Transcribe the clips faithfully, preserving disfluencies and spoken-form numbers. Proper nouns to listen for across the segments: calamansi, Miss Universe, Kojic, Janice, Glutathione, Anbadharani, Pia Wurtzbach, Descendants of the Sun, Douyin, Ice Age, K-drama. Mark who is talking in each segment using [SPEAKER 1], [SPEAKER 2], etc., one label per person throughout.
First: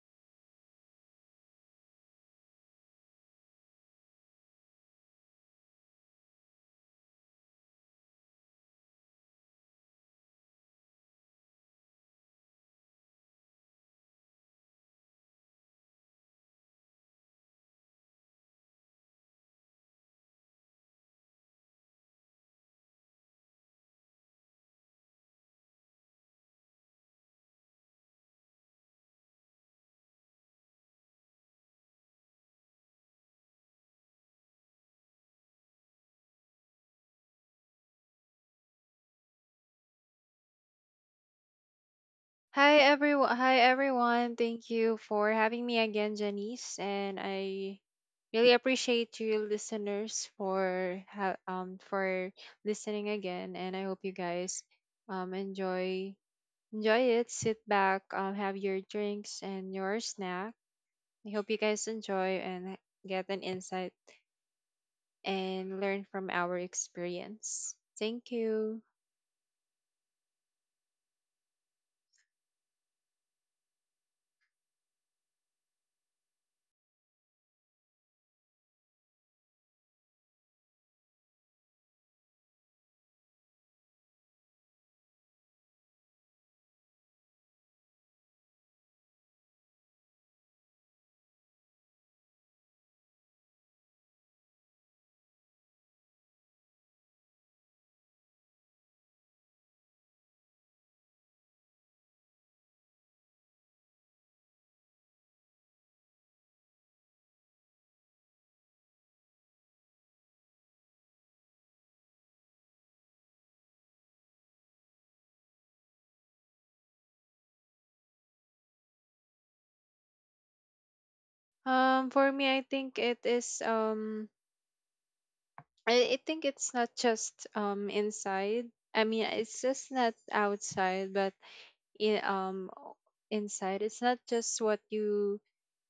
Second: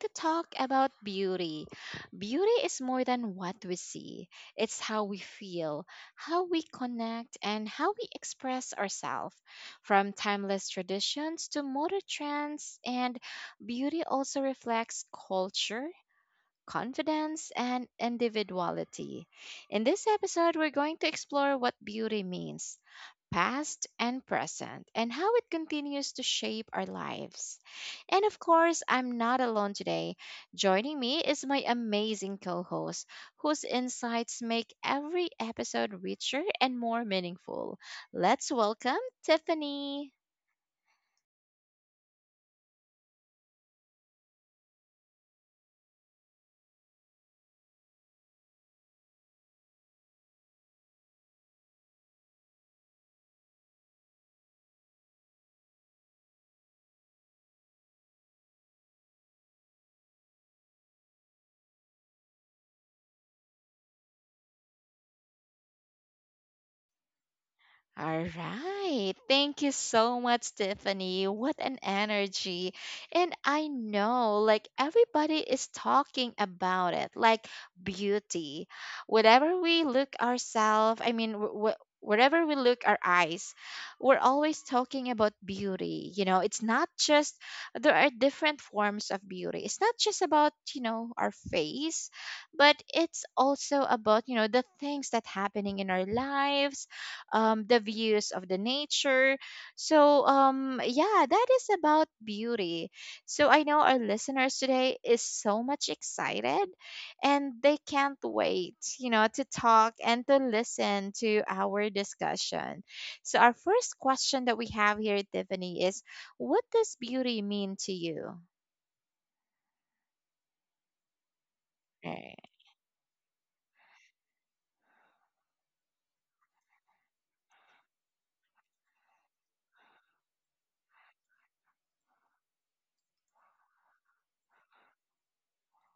[SPEAKER 1] to talk about beauty. Beauty is more than what we see, it's how we feel, how we connect, and how we express ourselves. From timeless traditions to modern trends, and beauty also reflects culture. Confidence and individuality. In this episode, we're going to explore what beauty means past and present, and how it continues to shape our lives. And of course, I'm not alone today. Joining me is my amazing co host, whose insights make every episode richer and more meaningful. Let's welcome Tiffany.
[SPEAKER 2] Hi everyone. Hi everyone. Thank you for having me again, Janice, and I really appreciate you listeners for ha- um for listening again, and I hope you guys um enjoy enjoy it. Sit back, um have your drinks and your snack. I hope you guys enjoy and get an insight and learn from our experience. Thank
[SPEAKER 1] All
[SPEAKER 2] you.
[SPEAKER 1] right. Thank you so much, Tiffany. What an energy. And I know, like, everybody is talking about it, like beauty. Whatever we look ourselves, I mean, wh- wh- wherever we look our eyes, we're always talking about beauty. You know, it's not just, there are different forms of beauty. It's not just about, you know, our face, but it's also about, you know, the things that happening in our lives, um, the views of the nature. So, um, yeah, that is about beauty. So, I know our listeners today is so much excited and they can't wait, you know, to talk and to listen to our discussion. So, our first question that we have here, Tiffany, is what does beauty mean to you?
[SPEAKER 2] Um for
[SPEAKER 1] Right.
[SPEAKER 2] me, I think it is um I, I think it's not just um inside. I mean, it's just not outside, but in, um o- inside. It's not just what you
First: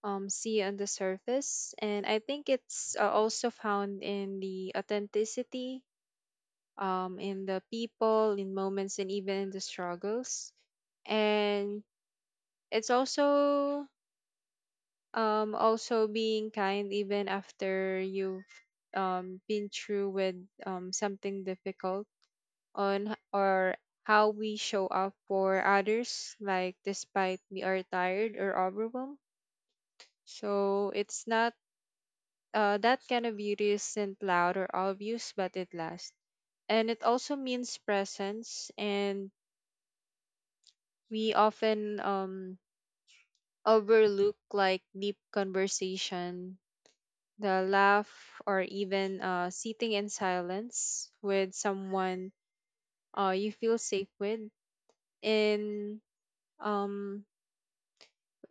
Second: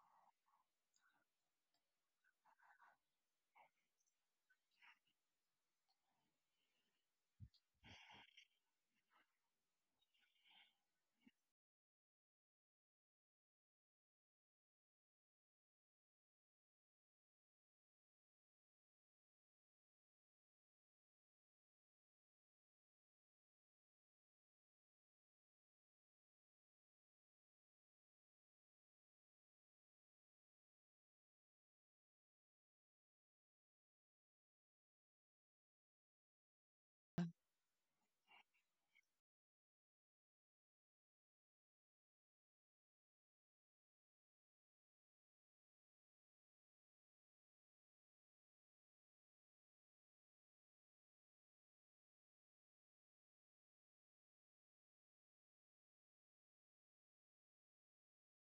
[SPEAKER 2] um see on the surface, and I think it's uh, also found in the authenticity, um, in the people, in moments, and even in the struggles. And it's also um also being kind even after you've um been through with um something difficult on h- or how we show up for others, like despite we are tired or overwhelmed. So it's not uh, that kind of beauty isn't loud or obvious, but it lasts. And it also means presence, and we often um, overlook like deep conversation, the laugh, or even uh, sitting in silence with someone uh, you feel safe with. In um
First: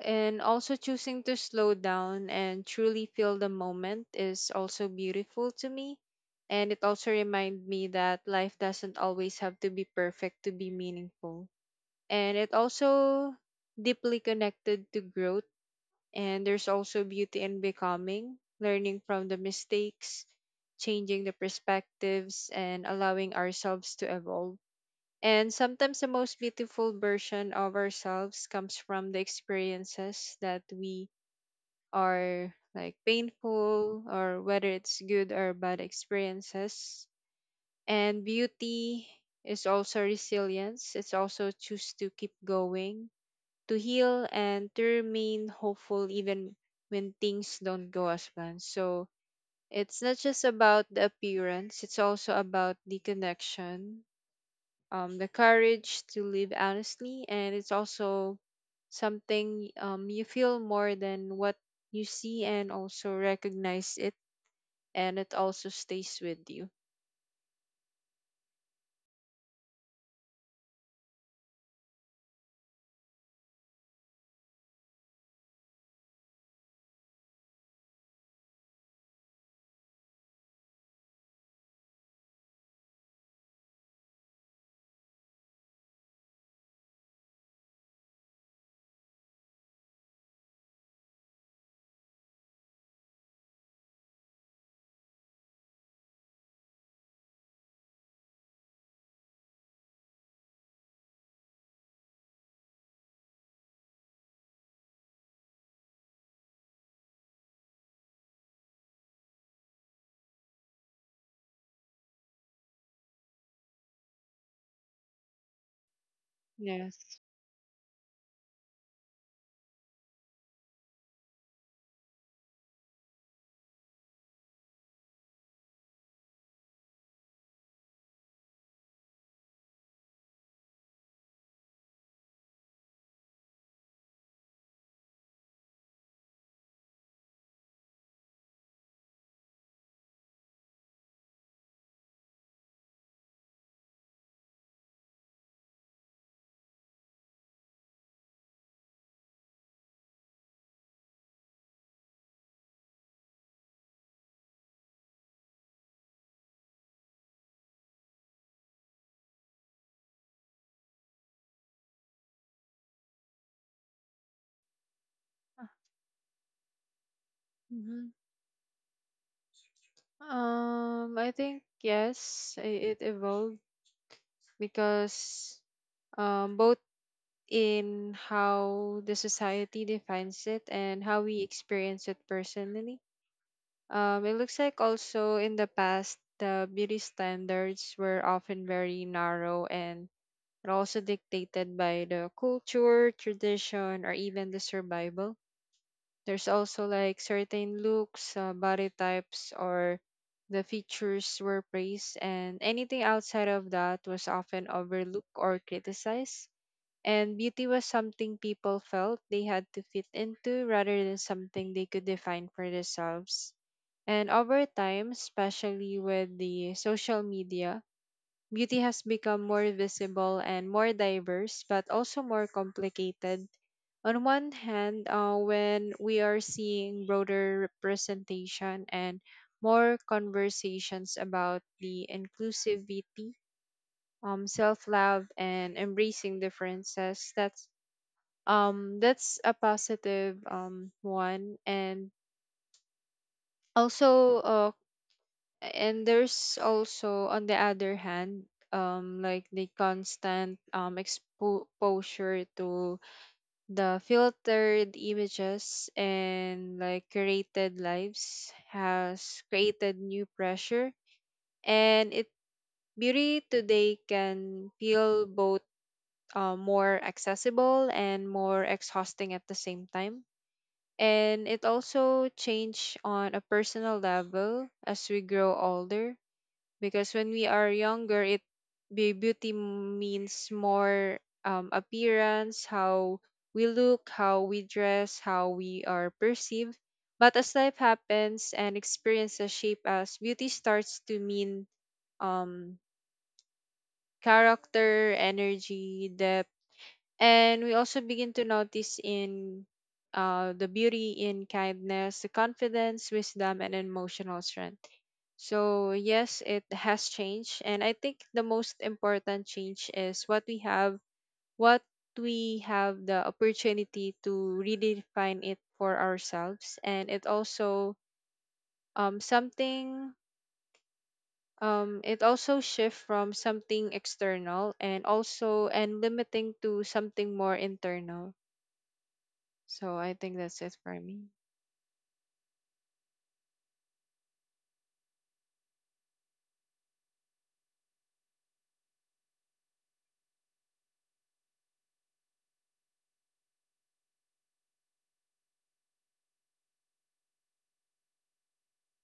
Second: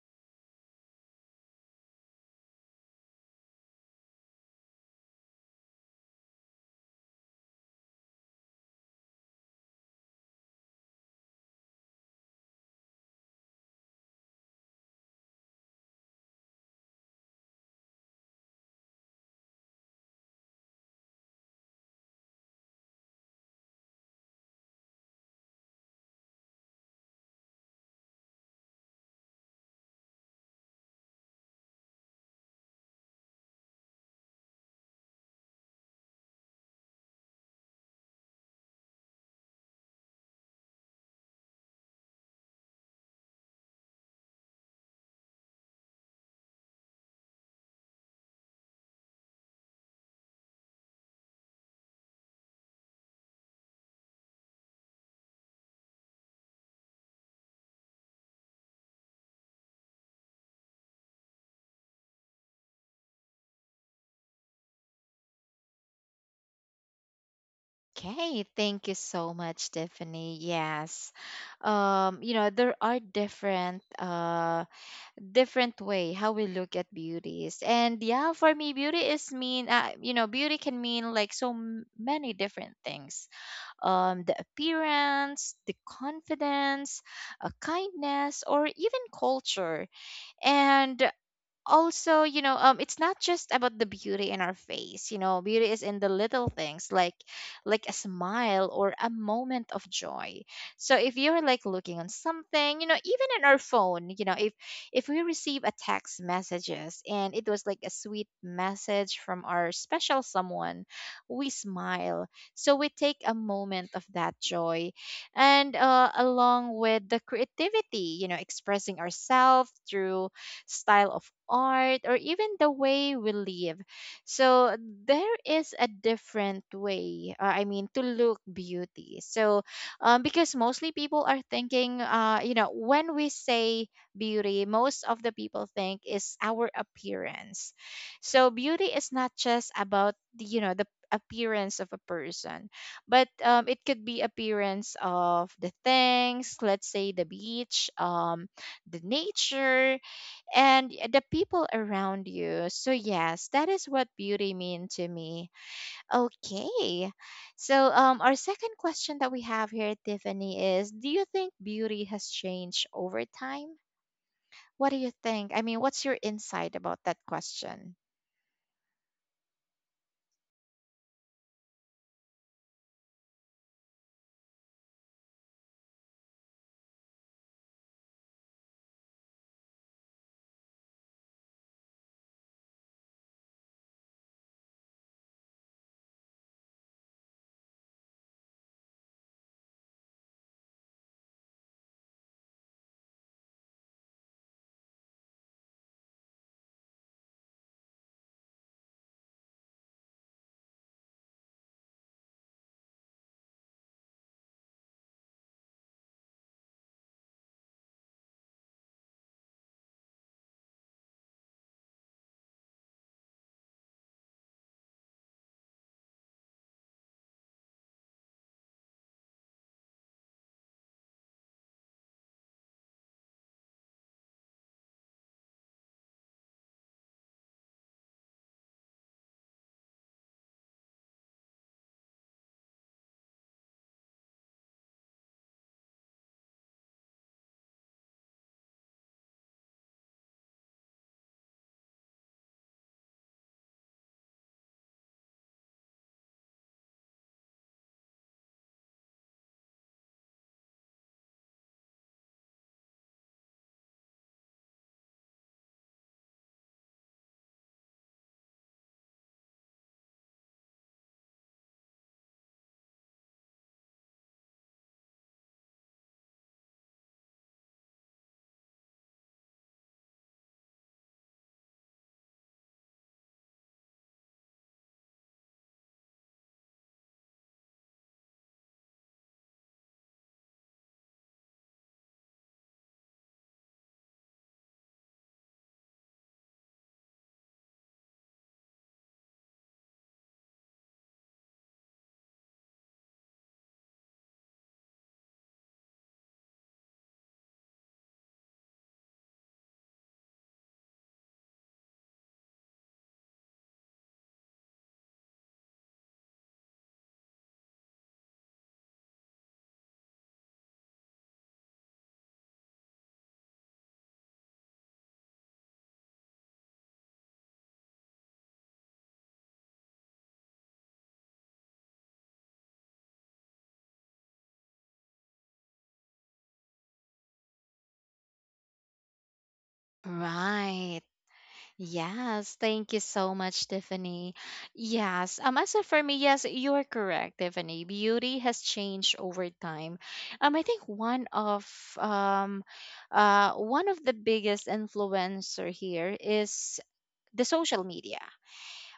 [SPEAKER 2] and also choosing to slow down and truly feel the moment is also beautiful to me, and it also reminds me that life doesn't always have to be perfect to be meaningful, and it also deeply connected to growth, and there's also beauty in becoming, learning from the mistakes, changing the perspectives, and allowing ourselves to evolve, and sometimes the most beautiful version of ourselves comes from the experiences that we are, like, painful, or whether it's good or bad experiences. And beauty is also resilience. It's also choose to keep going, to heal, and to remain hopeful even when things don't go as planned. So it's not just about the appearance, it's also about the connection, um, the courage to live honestly, and it's also something, um, you feel more than what you see and also recognize it, and it also stays with you.
[SPEAKER 1] Okay, thank you so much, Tiffany. Yes, um you know there are different uh different way how we look at beauties. And yeah, for me beauty is mean, uh, you know, beauty can mean like so m- many different things, um, the appearance, the confidence, uh, kindness, or even culture. And also, you know, um it's not just about the beauty in our face. You know, beauty is in the little things, like like a smile or a moment of joy. So if you're like looking on something, you know, even in our phone, you know, if if we receive a text messages and it was like a sweet message from our special someone, we smile, so we take a moment of that joy. And uh, along with the
[SPEAKER 2] Yes.
[SPEAKER 1] creativity, you know, expressing ourselves through style of art, or even the way we live. So there is a different way, uh, I mean, to look beauty. So, um, because mostly people are thinking, uh, you know, when we say beauty, most of the people think is our appearance. So beauty is not just about the, you know, the appearance of a person, but, um, it could be appearance of the things. Let's say the beach, um, the nature, and the people around you. So yes, that is what beauty mean to me. Okay. So, um, our second question that we have here, Tiffany, is do you think beauty has changed over time? What do you think? I mean, what's your insight about that question?
[SPEAKER 2] hmm Um, I think yes, i- it evolved because, um, both in how the society defines it and how we experience it personally. Um, it looks like also in the past, the beauty standards were often very narrow and are also dictated by the culture, tradition, or even the survival. There's also like certain looks, uh, body types, or the features were praised, and anything outside of that was often overlooked or criticized. And beauty was something people felt they had to fit into rather than something they could define for themselves. And over time, especially with the social media, beauty has become more visible and more diverse, but also more complicated. On one hand, uh, when we are seeing broader representation and more conversations about the inclusivity, um, self-love, and embracing differences, that's um, that's a positive, um, one, and also uh, and there's also on the other hand, um like the constant um exposure to the filtered images and like curated lives has created new pressure, and it beauty today can feel both, uh, more accessible and more exhausting at the same time, and it also change on a personal level as we grow older, because when we are younger, it be- beauty means more, um, appearance, how we look, how we dress, how we are perceived, but as life happens and experiences shape us, beauty starts to mean, um, character, energy, depth, and we also begin to notice in, uh, the beauty in kindness, the confidence, wisdom, and emotional strength. So yes, it has changed. And I think the most important change is what we have, what we have the opportunity to redefine it for ourselves. And it also, um, something, um, it also shift from something external and also, and limiting to something more internal. So I think that's it for
[SPEAKER 1] Right.
[SPEAKER 2] me.
[SPEAKER 1] Yes, thank you so much, Tiffany. Yes, um, as of for me, yes, you are correct, Tiffany. Beauty has changed over time. Um, I think one of, um, uh, one of the biggest influencer here is the social media.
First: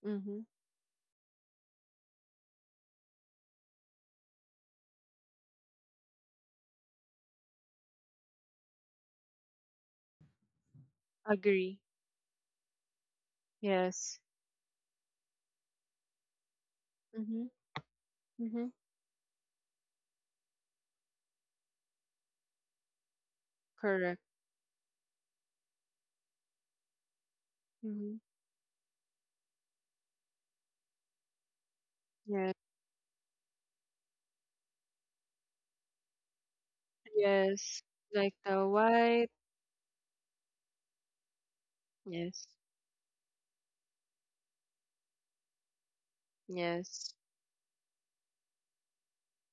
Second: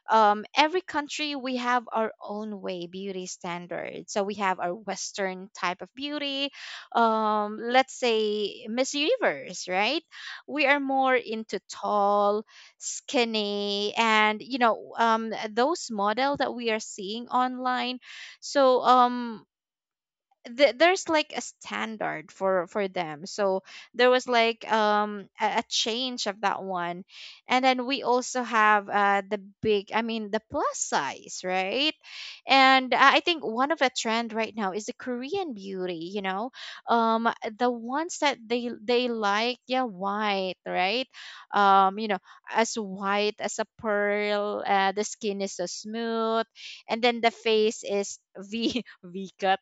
[SPEAKER 2] Mm-hmm.
[SPEAKER 1] Um, every country we have our own way beauty standards. So we have our Western type of beauty. Um, let's say Miss Universe, right? We are more into
[SPEAKER 2] Agree.
[SPEAKER 1] tall, skinny,
[SPEAKER 2] Yes.
[SPEAKER 1] and you know, um, those model that we are seeing
[SPEAKER 2] Mm-hmm.
[SPEAKER 1] online.
[SPEAKER 2] Mm-hmm.
[SPEAKER 1] So, um, th- there's like a standard for for them. So there
[SPEAKER 2] Correct.
[SPEAKER 1] was like, um, a, a change of that one. And then we
[SPEAKER 2] Mm.
[SPEAKER 1] also have, uh, the big, I mean the plus size, right?
[SPEAKER 2] Yes.
[SPEAKER 1] And i I think one of a trend right now is the Korean beauty, you know, um, the
[SPEAKER 2] Yes,
[SPEAKER 1] ones that
[SPEAKER 2] like
[SPEAKER 1] they
[SPEAKER 2] the
[SPEAKER 1] they
[SPEAKER 2] white.
[SPEAKER 1] like, yeah, white, right? Um, you know,
[SPEAKER 2] Yes,
[SPEAKER 1] as white as a pearl, uh, the skin is so smooth, and
[SPEAKER 2] yes,
[SPEAKER 1] then the face is v v cut,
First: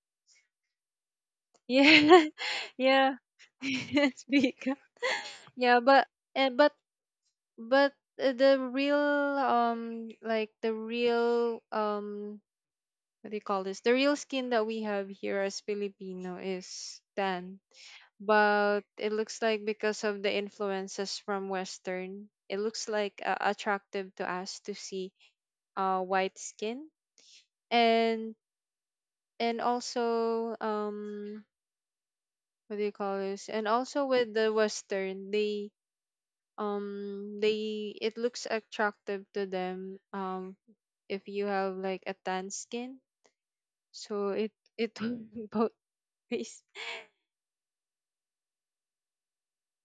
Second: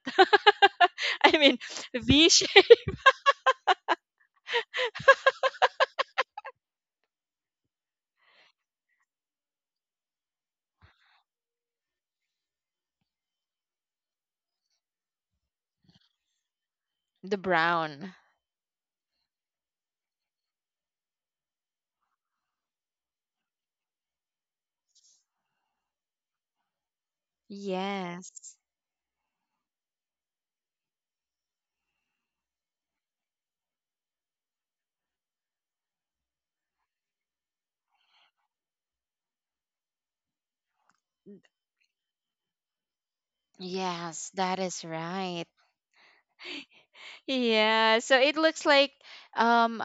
[SPEAKER 1] I mean,
[SPEAKER 2] yeah,
[SPEAKER 1] V shape.
[SPEAKER 2] yeah. It's big. Yeah, but and but but uh, the real, um like the real um what do you call this? The real skin that we have here as Filipino is
[SPEAKER 1] The
[SPEAKER 2] tan.
[SPEAKER 1] brown.
[SPEAKER 2] But it looks like because of the influences from Western, it looks like, uh, attractive to us to see, uh, white skin. And
[SPEAKER 1] Yes.
[SPEAKER 2] and also um what do you call this, and also with the Western, they um they, it looks attractive to them, um, if you have like a tan skin.
[SPEAKER 1] Yes,
[SPEAKER 2] So it
[SPEAKER 1] that is
[SPEAKER 2] it
[SPEAKER 1] right.
[SPEAKER 2] both ways,
[SPEAKER 1] Yeah, so it looks like, um,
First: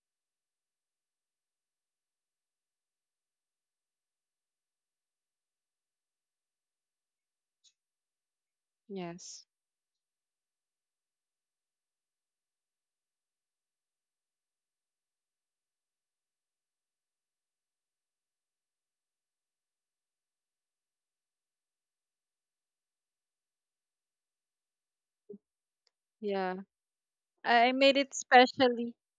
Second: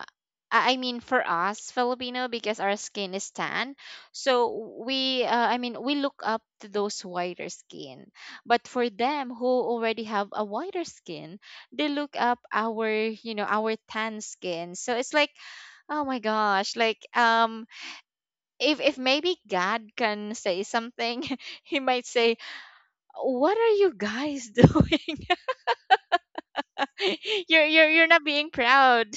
[SPEAKER 1] I I mean for us Filipino, because our skin is tan, so we, uh, I mean we look up to those whiter skin. But for them who
[SPEAKER 2] yes.
[SPEAKER 1] already have a whiter skin, they look up our, you know, our tan skin. So it's like, oh my gosh, like, um, if if maybe God can say something, he might say, "What are you guys doing?
[SPEAKER 2] Yeah,
[SPEAKER 1] You're
[SPEAKER 2] I, I
[SPEAKER 1] you're
[SPEAKER 2] made
[SPEAKER 1] you're
[SPEAKER 2] it
[SPEAKER 1] not being
[SPEAKER 2] specially,
[SPEAKER 1] proud."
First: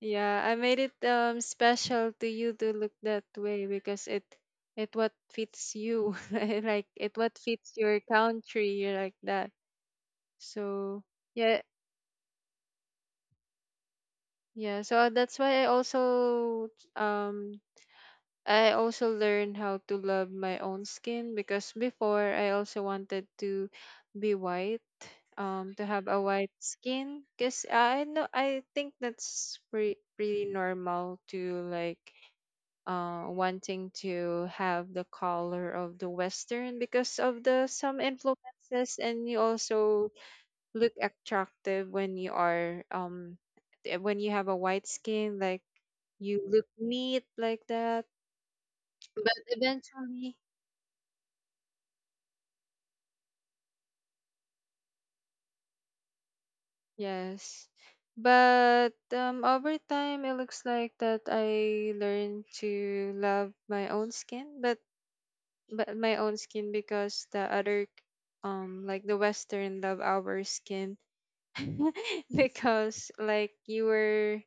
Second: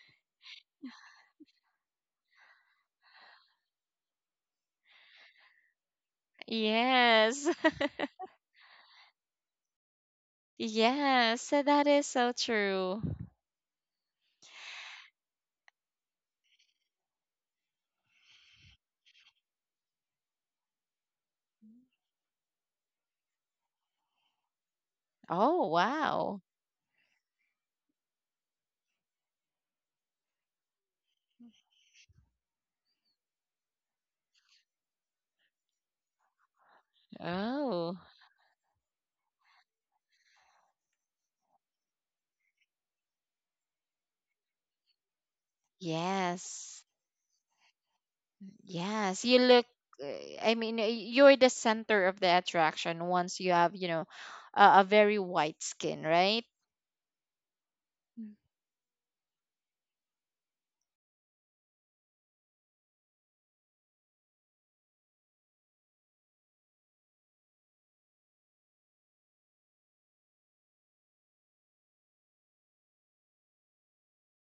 [SPEAKER 2] yeah, I made it, um, special to you to look that way, because it it what fits you, like it what
[SPEAKER 1] Yes.
[SPEAKER 2] fits your country, like that. So
[SPEAKER 1] Yes,
[SPEAKER 2] yeah.
[SPEAKER 1] so that is so true.
[SPEAKER 2] Yeah, so, uh, that's why I also, um I also learned how to love my own skin, because before I also wanted to be white,
[SPEAKER 1] Oh,
[SPEAKER 2] um, to have a
[SPEAKER 1] wow.
[SPEAKER 2] white skin, because I know, I think that's pretty pretty normal to like, uh, wanting to have the color of the Western because of the
[SPEAKER 1] Oh,
[SPEAKER 2] some influences, and you also look attractive when you are um eh, when you have a white skin, like you look
[SPEAKER 1] yes.
[SPEAKER 2] neat like that.
[SPEAKER 1] Yes,
[SPEAKER 2] But
[SPEAKER 1] you look, uh,
[SPEAKER 2] eventually,
[SPEAKER 1] I mean, uh, you're the center of the attraction once you have, you know, a, a very white skin, right?
[SPEAKER 2] yes. But, um, over time it looks like that I learned to love my own skin, but but my own skin, because the other, um like the Western love our skin because like you were,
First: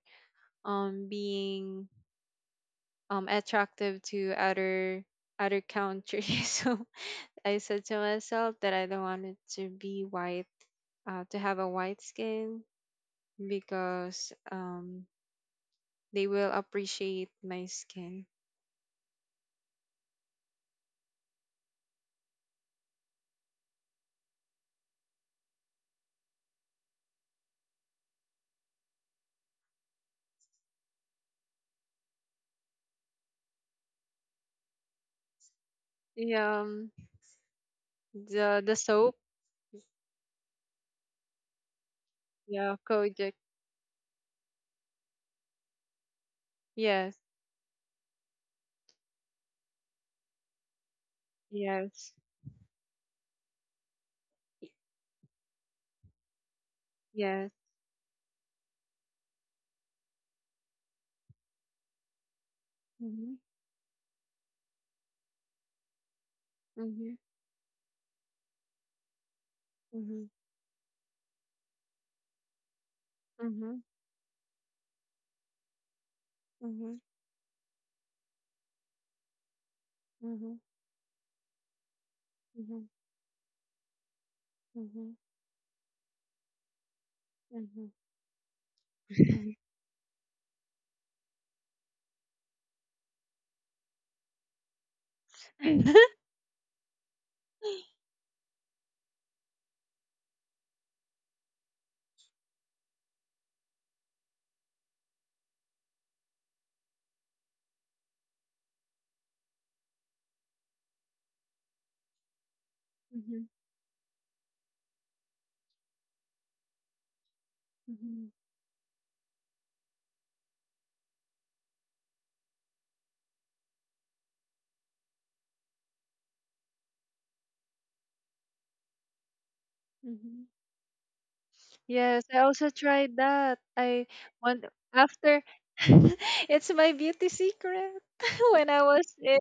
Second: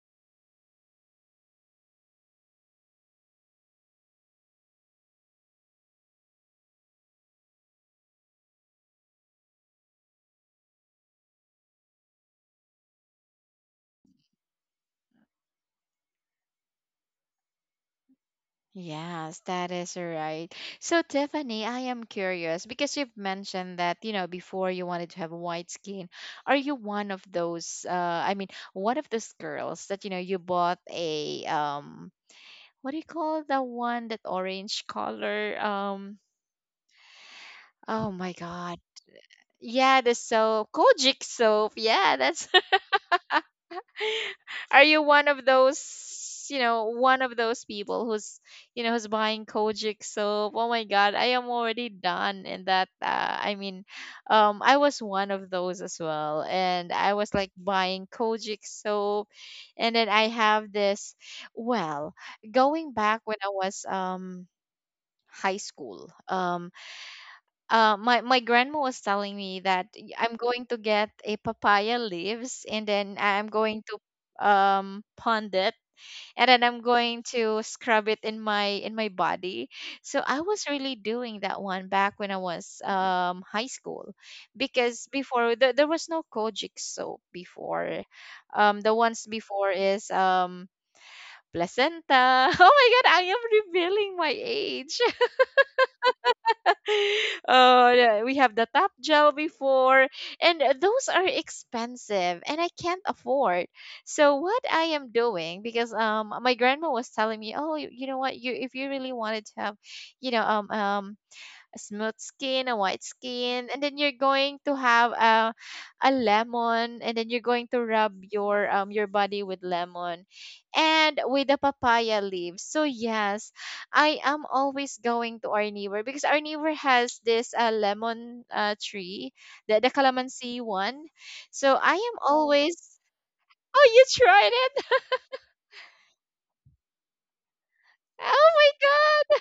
[SPEAKER 2] um, being, um, attractive to other other countries. So I said to myself that I don't want it to be white, uh, to have a white skin, because, um, they will appreciate my skin.
[SPEAKER 1] Yes, that is right. So, Tiffany, I am curious because you've mentioned that, you know, before you wanted to have white skin. Are you one of those, uh, I mean, one of those girls that, you know, you bought a, um, what do you call the one that orange color? Um,
[SPEAKER 2] Yeah, um,
[SPEAKER 1] oh my
[SPEAKER 2] the the
[SPEAKER 1] God.
[SPEAKER 2] soap.
[SPEAKER 1] Yeah, the soap, Kojic soap. Yeah, that's.
[SPEAKER 2] Yeah, Kojic.
[SPEAKER 1] Are you one of those, you know,
[SPEAKER 2] Yes,
[SPEAKER 1] one of those people who's, you know, who's buying Kojic soap? Oh my God, I am already
[SPEAKER 2] yes,
[SPEAKER 1] done in that. Uh, I mean, um,
[SPEAKER 2] y-
[SPEAKER 1] I was one of those as well, and I was
[SPEAKER 2] yes.
[SPEAKER 1] like buying Kojic soap, and then I have this. Well, going back
[SPEAKER 2] Mhm,
[SPEAKER 1] when I was, um, high school, um,
[SPEAKER 2] mhm,
[SPEAKER 1] uh, my my grandma was telling me that y-
[SPEAKER 2] mhm,
[SPEAKER 1] I'm going to get a papaya leaves, and then I'm
[SPEAKER 2] mhm,
[SPEAKER 1] going to, um, pond it and then I'm
[SPEAKER 2] mhm,
[SPEAKER 1] going to scrub it in my in my body. So I
[SPEAKER 2] mhm,
[SPEAKER 1] was really doing that one back when I was,
[SPEAKER 2] mhm,
[SPEAKER 1] um, high school, because
[SPEAKER 2] mhm,
[SPEAKER 1] before there there was no Kojic soap
[SPEAKER 2] mhm,
[SPEAKER 1] before. Um, the ones
[SPEAKER 2] mhm.
[SPEAKER 1] before is, um, placenta. Oh my god, I am revealing my age. Uh, yeah, we have the top gel before, and uh, those are expensive, and I can't afford. So what I am doing, because, um, my grandma was telling me, oh, you, you know what, you if you really wanted to have, you know, um, um a smooth skin, a white
[SPEAKER 2] Mhm, mhm,
[SPEAKER 1] skin, and then you're going to have a a lemon, and then you're going to rub
[SPEAKER 2] mhm,
[SPEAKER 1] your, um, your body with lemon, and with the papaya leaves. So yes, I am always going to our neighbor because our neighbor has this, uh, lemon, uh, tree, the the
[SPEAKER 2] mhm.
[SPEAKER 1] calamansi one. So I am
[SPEAKER 2] Yes, I also
[SPEAKER 1] always.
[SPEAKER 2] tried that.
[SPEAKER 1] Oh, you
[SPEAKER 2] I
[SPEAKER 1] tried
[SPEAKER 2] want
[SPEAKER 1] it!
[SPEAKER 2] after it's my beauty secret.
[SPEAKER 1] Oh
[SPEAKER 2] When I was
[SPEAKER 1] my
[SPEAKER 2] in,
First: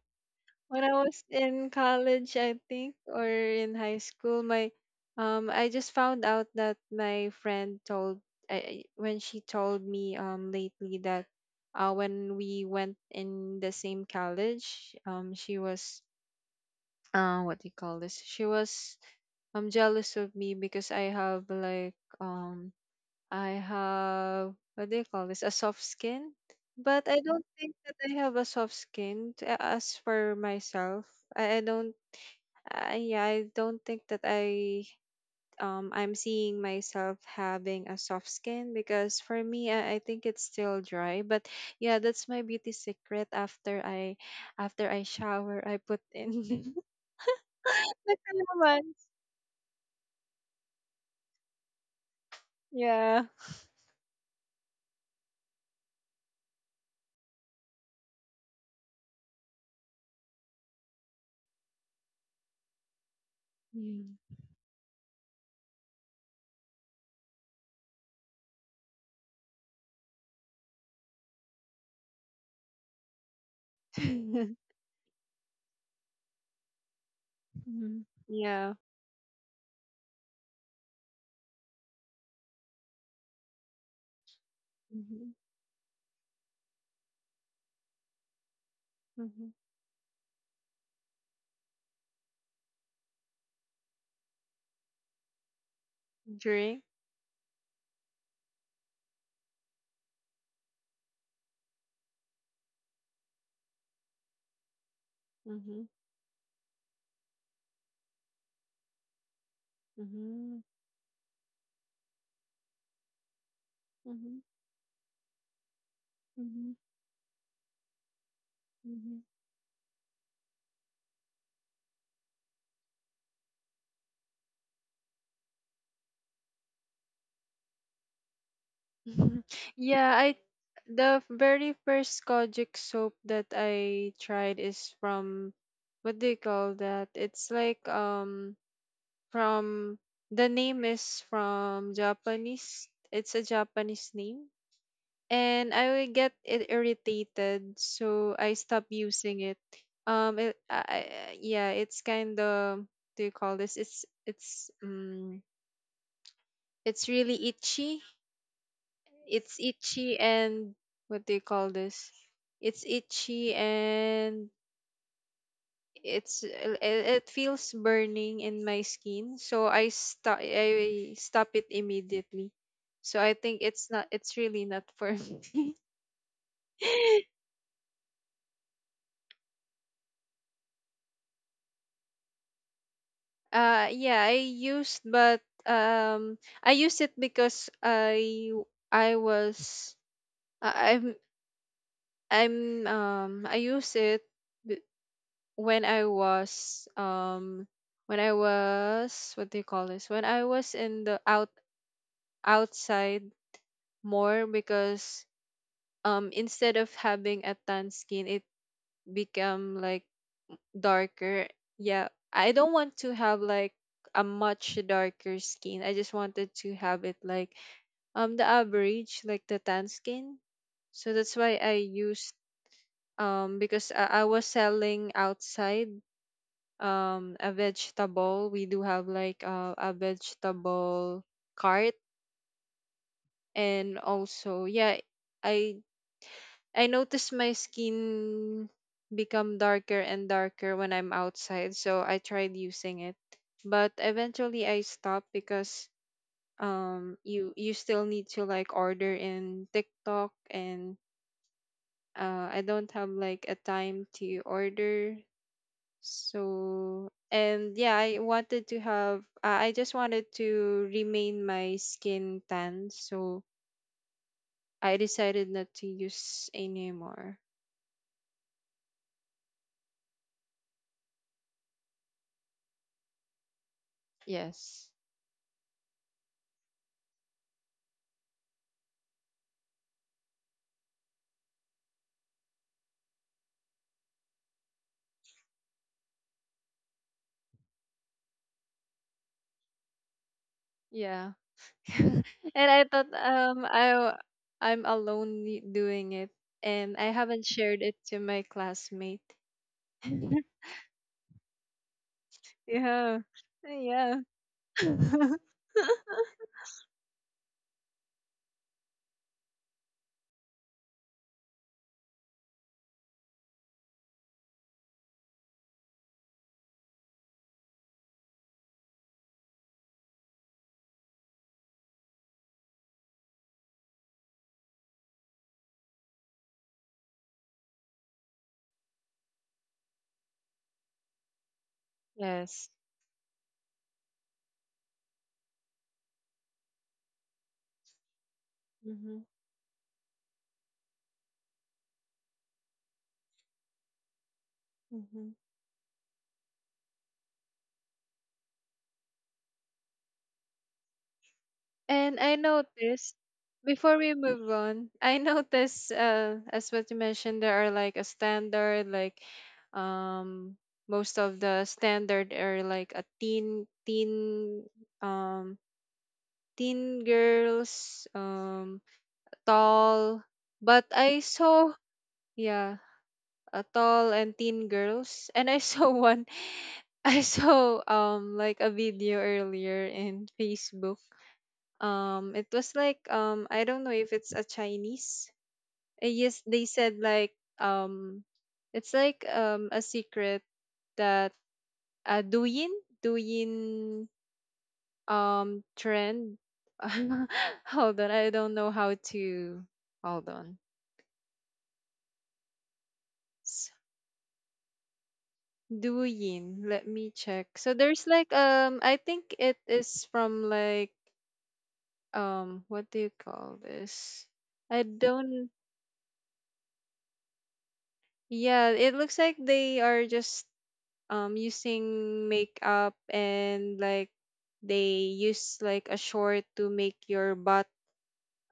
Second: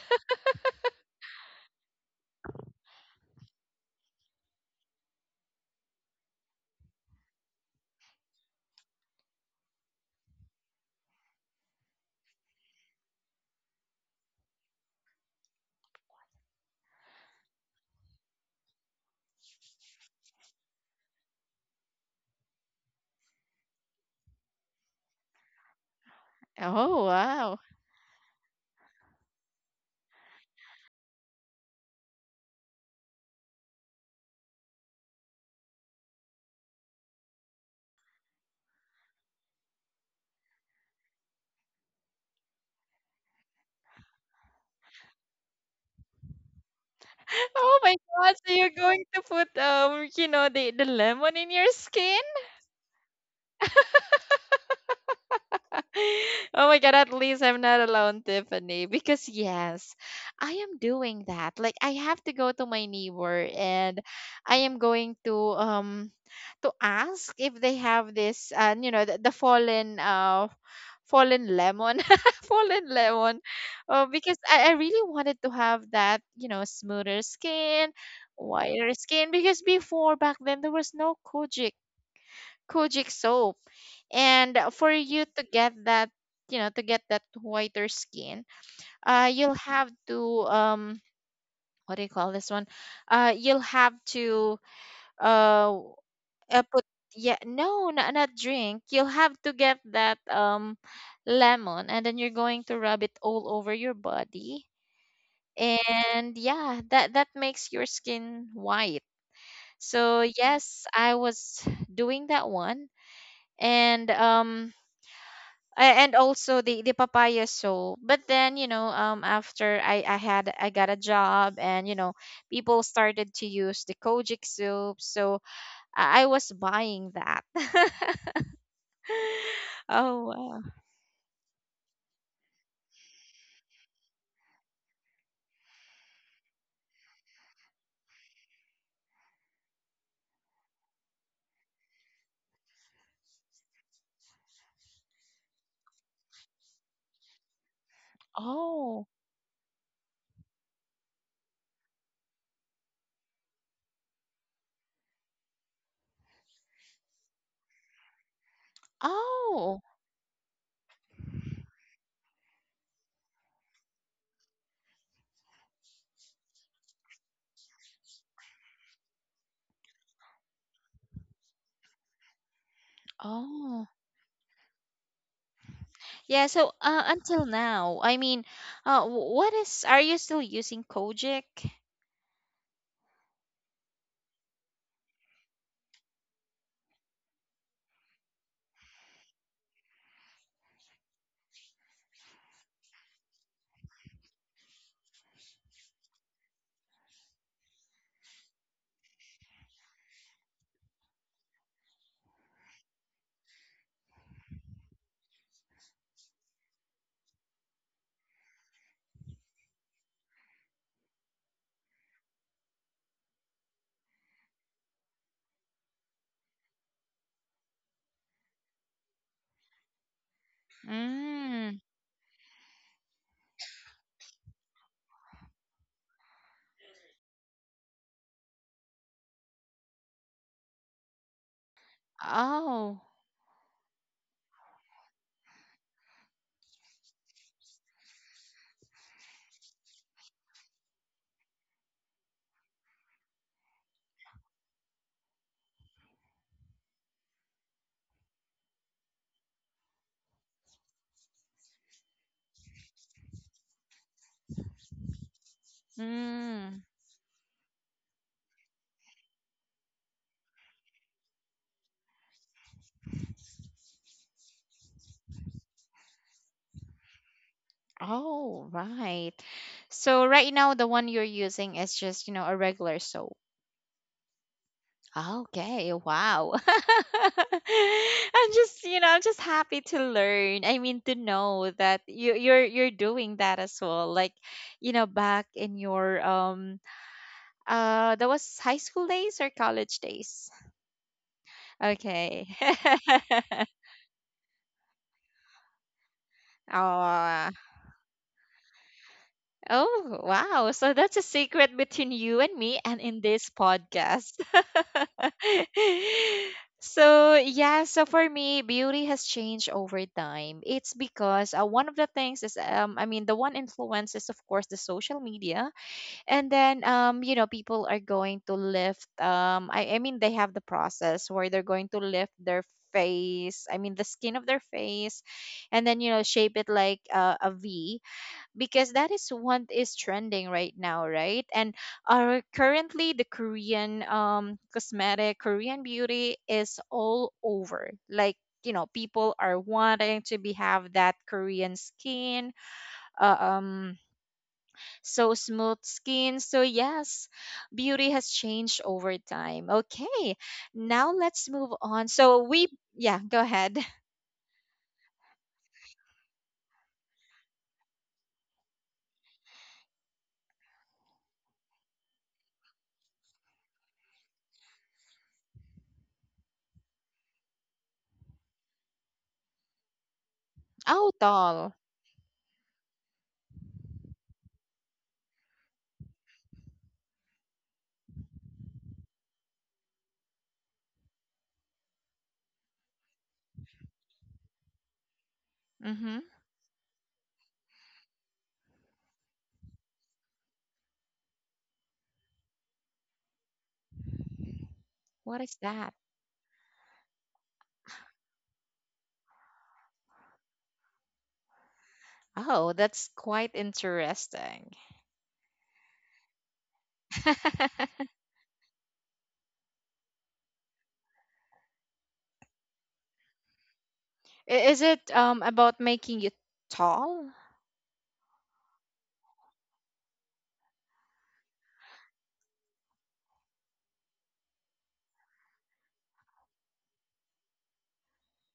[SPEAKER 2] when I was in college, I think, or in high school, my, um I just found out that my friend told, I, I- when she told me, um, lately that, uh, when we went in the same college, um, she was uh what do you call this? She was, um, jealous of me because I have like, um I have what do you call this? A soft skin,
[SPEAKER 1] god! Oh
[SPEAKER 2] but I don't
[SPEAKER 1] wow!
[SPEAKER 2] think that I have a soft skin. t- a- As for myself, I, I don't. I, yeah, I don't think that I um I'm seeing myself having a soft skin, because for me, I, I think it's still dry. But yeah, that's my beauty secret. After I after I shower, I put in
[SPEAKER 1] Oh my
[SPEAKER 2] the
[SPEAKER 1] god, so you're
[SPEAKER 2] cremas.
[SPEAKER 1] going to put, um, you know, the, the lemon in your skin?
[SPEAKER 2] Yeah.
[SPEAKER 1] Oh my god, at least I'm not alone, Tiffany. Because yes, I am doing that. Like I have to go to my neighbor and
[SPEAKER 2] Yeah.
[SPEAKER 1] I am going to, um, to ask if they have this, uh, you know, the, the fallen uh fallen lemon fallen lemon, uh, because I, I really wanted to have that, you know, smoother skin,
[SPEAKER 2] Mhm, yeah.
[SPEAKER 1] whiter skin, because before back then there was no kojic kojic soap. And uh, for you
[SPEAKER 2] Mm-hmm.
[SPEAKER 1] to get that, you know, to get that whiter skin, uh, you'll have to, um, what do you call this one, uh, you'll have to, uh, uh, put, yeah, no, not not drink. You'll have to get that, um, lemon and then you're going to rub it all over your body.
[SPEAKER 2] Mhm.
[SPEAKER 1] And yeah, that that makes your skin white. So
[SPEAKER 2] Mhm.
[SPEAKER 1] yes, I was doing that one. And,
[SPEAKER 2] Mhm.
[SPEAKER 1] um, a- and also
[SPEAKER 2] Mhm.
[SPEAKER 1] the the papaya soap. But then, you know, um,
[SPEAKER 2] Mhm.
[SPEAKER 1] after I I had I got a job and you know, people started to use the Kojic soap. So I I was buying that.
[SPEAKER 2] Yeah,
[SPEAKER 1] Oh
[SPEAKER 2] I
[SPEAKER 1] wow.
[SPEAKER 2] the very first Kojic soap that I tried is from, what do you call that? It's like, um, from the name is from Japanese. It's a Japanese name. And I will get it irritated, so I stop
[SPEAKER 1] Oh.
[SPEAKER 2] using it. Um, it, I, I- yeah, it's kind of, do you call this? It's it's um It's really itchy. It's
[SPEAKER 1] Oh.
[SPEAKER 2] itchy and, what do you call this? It's itchy, and it's it, it feels burning in my skin. So I stop I stop it immediately. So I think
[SPEAKER 1] Oh.
[SPEAKER 2] it's not, it's really not for me.
[SPEAKER 1] Yeah, so uh, until now, I mean, uh, wh- what is, are you still using Kojic?
[SPEAKER 2] Uh yeah, I used, but, um, I used it because I I was I- I'm I'm um I use it when I was, um, when I was, what do you call this? When I was in the out outside more, because, um, instead of having a tan skin, it become like darker. Yeah. I don't want to have like a much darker skin. I just wanted to have it like, um, the average, like the tan skin. So that's why
[SPEAKER 1] Mm.
[SPEAKER 2] I used, um, because I, I was selling outside, um, a vegetable. We do have like, uh, a vegetable cart.
[SPEAKER 1] Oh.
[SPEAKER 2] And also yeah, I I noticed my skin become darker and darker when I'm outside, so I tried using it. But eventually I stopped because, um, you you still need to like order in TikTok, and, uh, I don't have like a time to order.
[SPEAKER 1] Mm.
[SPEAKER 2] So, and yeah, I wanted to have, uh, I just wanted to remain my skin tan. So I decided not to use anymore.
[SPEAKER 1] Oh, right. So right now the one you're using is just, you know, a regular soap.
[SPEAKER 2] Yes.
[SPEAKER 1] Okay, wow. I'm just, you know, I'm just happy to learn. I mean, to know that you you're you're doing that as well. Like, you know, back in your, um, uh, that was high school days or college days?
[SPEAKER 2] Yeah.
[SPEAKER 1] Okay.
[SPEAKER 2] And I thought, um, I, w- I'm alone y- doing it, and I haven't
[SPEAKER 1] Oh,
[SPEAKER 2] shared it to my classmate.
[SPEAKER 1] oh, wow. So that's a secret between you and me and
[SPEAKER 2] Yeah.
[SPEAKER 1] in this
[SPEAKER 2] Yeah.
[SPEAKER 1] podcast. So, yeah, so for me, beauty has changed over time. It's because, uh, one of the things is, um, I mean, the one influence is, of course, the social media. And then, um, you know, people are going to lift, um, I, I mean they have the process where they're going to lift their face, I mean the skin of their face, and then, you know, shape it like, uh, a v, because that is what is trending right now, right? And our
[SPEAKER 2] Yes.
[SPEAKER 1] currently the Korean, um, cosmetic Korean beauty is all over. Like, you know,
[SPEAKER 2] Mm-hmm.
[SPEAKER 1] people are wanting to be have that Korean skin, uh, um,
[SPEAKER 2] Mm-hmm.
[SPEAKER 1] so smooth skin. So, yes, beauty has changed over time. Okay, now let's move on.
[SPEAKER 2] And I
[SPEAKER 1] So, we, yeah,
[SPEAKER 2] noticed,
[SPEAKER 1] go ahead.
[SPEAKER 2] before we move on, I noticed, uh, as what you mentioned, there are like a standard, like, um, most of the standard are like a teen, teen, um, teen girls, um, tall. But
[SPEAKER 1] Oh,
[SPEAKER 2] I
[SPEAKER 1] tall.
[SPEAKER 2] saw, yeah, a tall and teen girls, and I saw one. I saw, um, like a video earlier in Facebook, um, it was like, um, I don't know if it's a Chinese. Uh,
[SPEAKER 1] Mm-hmm.
[SPEAKER 2] yes, they said like um, it's like um a secret that uh Douyin. Douyin
[SPEAKER 1] What is
[SPEAKER 2] um
[SPEAKER 1] that?
[SPEAKER 2] trend. Hold on, I don't know how to. Hold on.
[SPEAKER 1] Oh, that's quite
[SPEAKER 2] S-
[SPEAKER 1] interesting.
[SPEAKER 2] Douyin, let me check. So
[SPEAKER 1] I-
[SPEAKER 2] there's like um, I think it is from like um, what do you call this?
[SPEAKER 1] is
[SPEAKER 2] I
[SPEAKER 1] it um
[SPEAKER 2] don't.
[SPEAKER 1] about making you tall?
[SPEAKER 2] Yeah, it looks like they are just um using makeup, and like they use like a short to make your butt,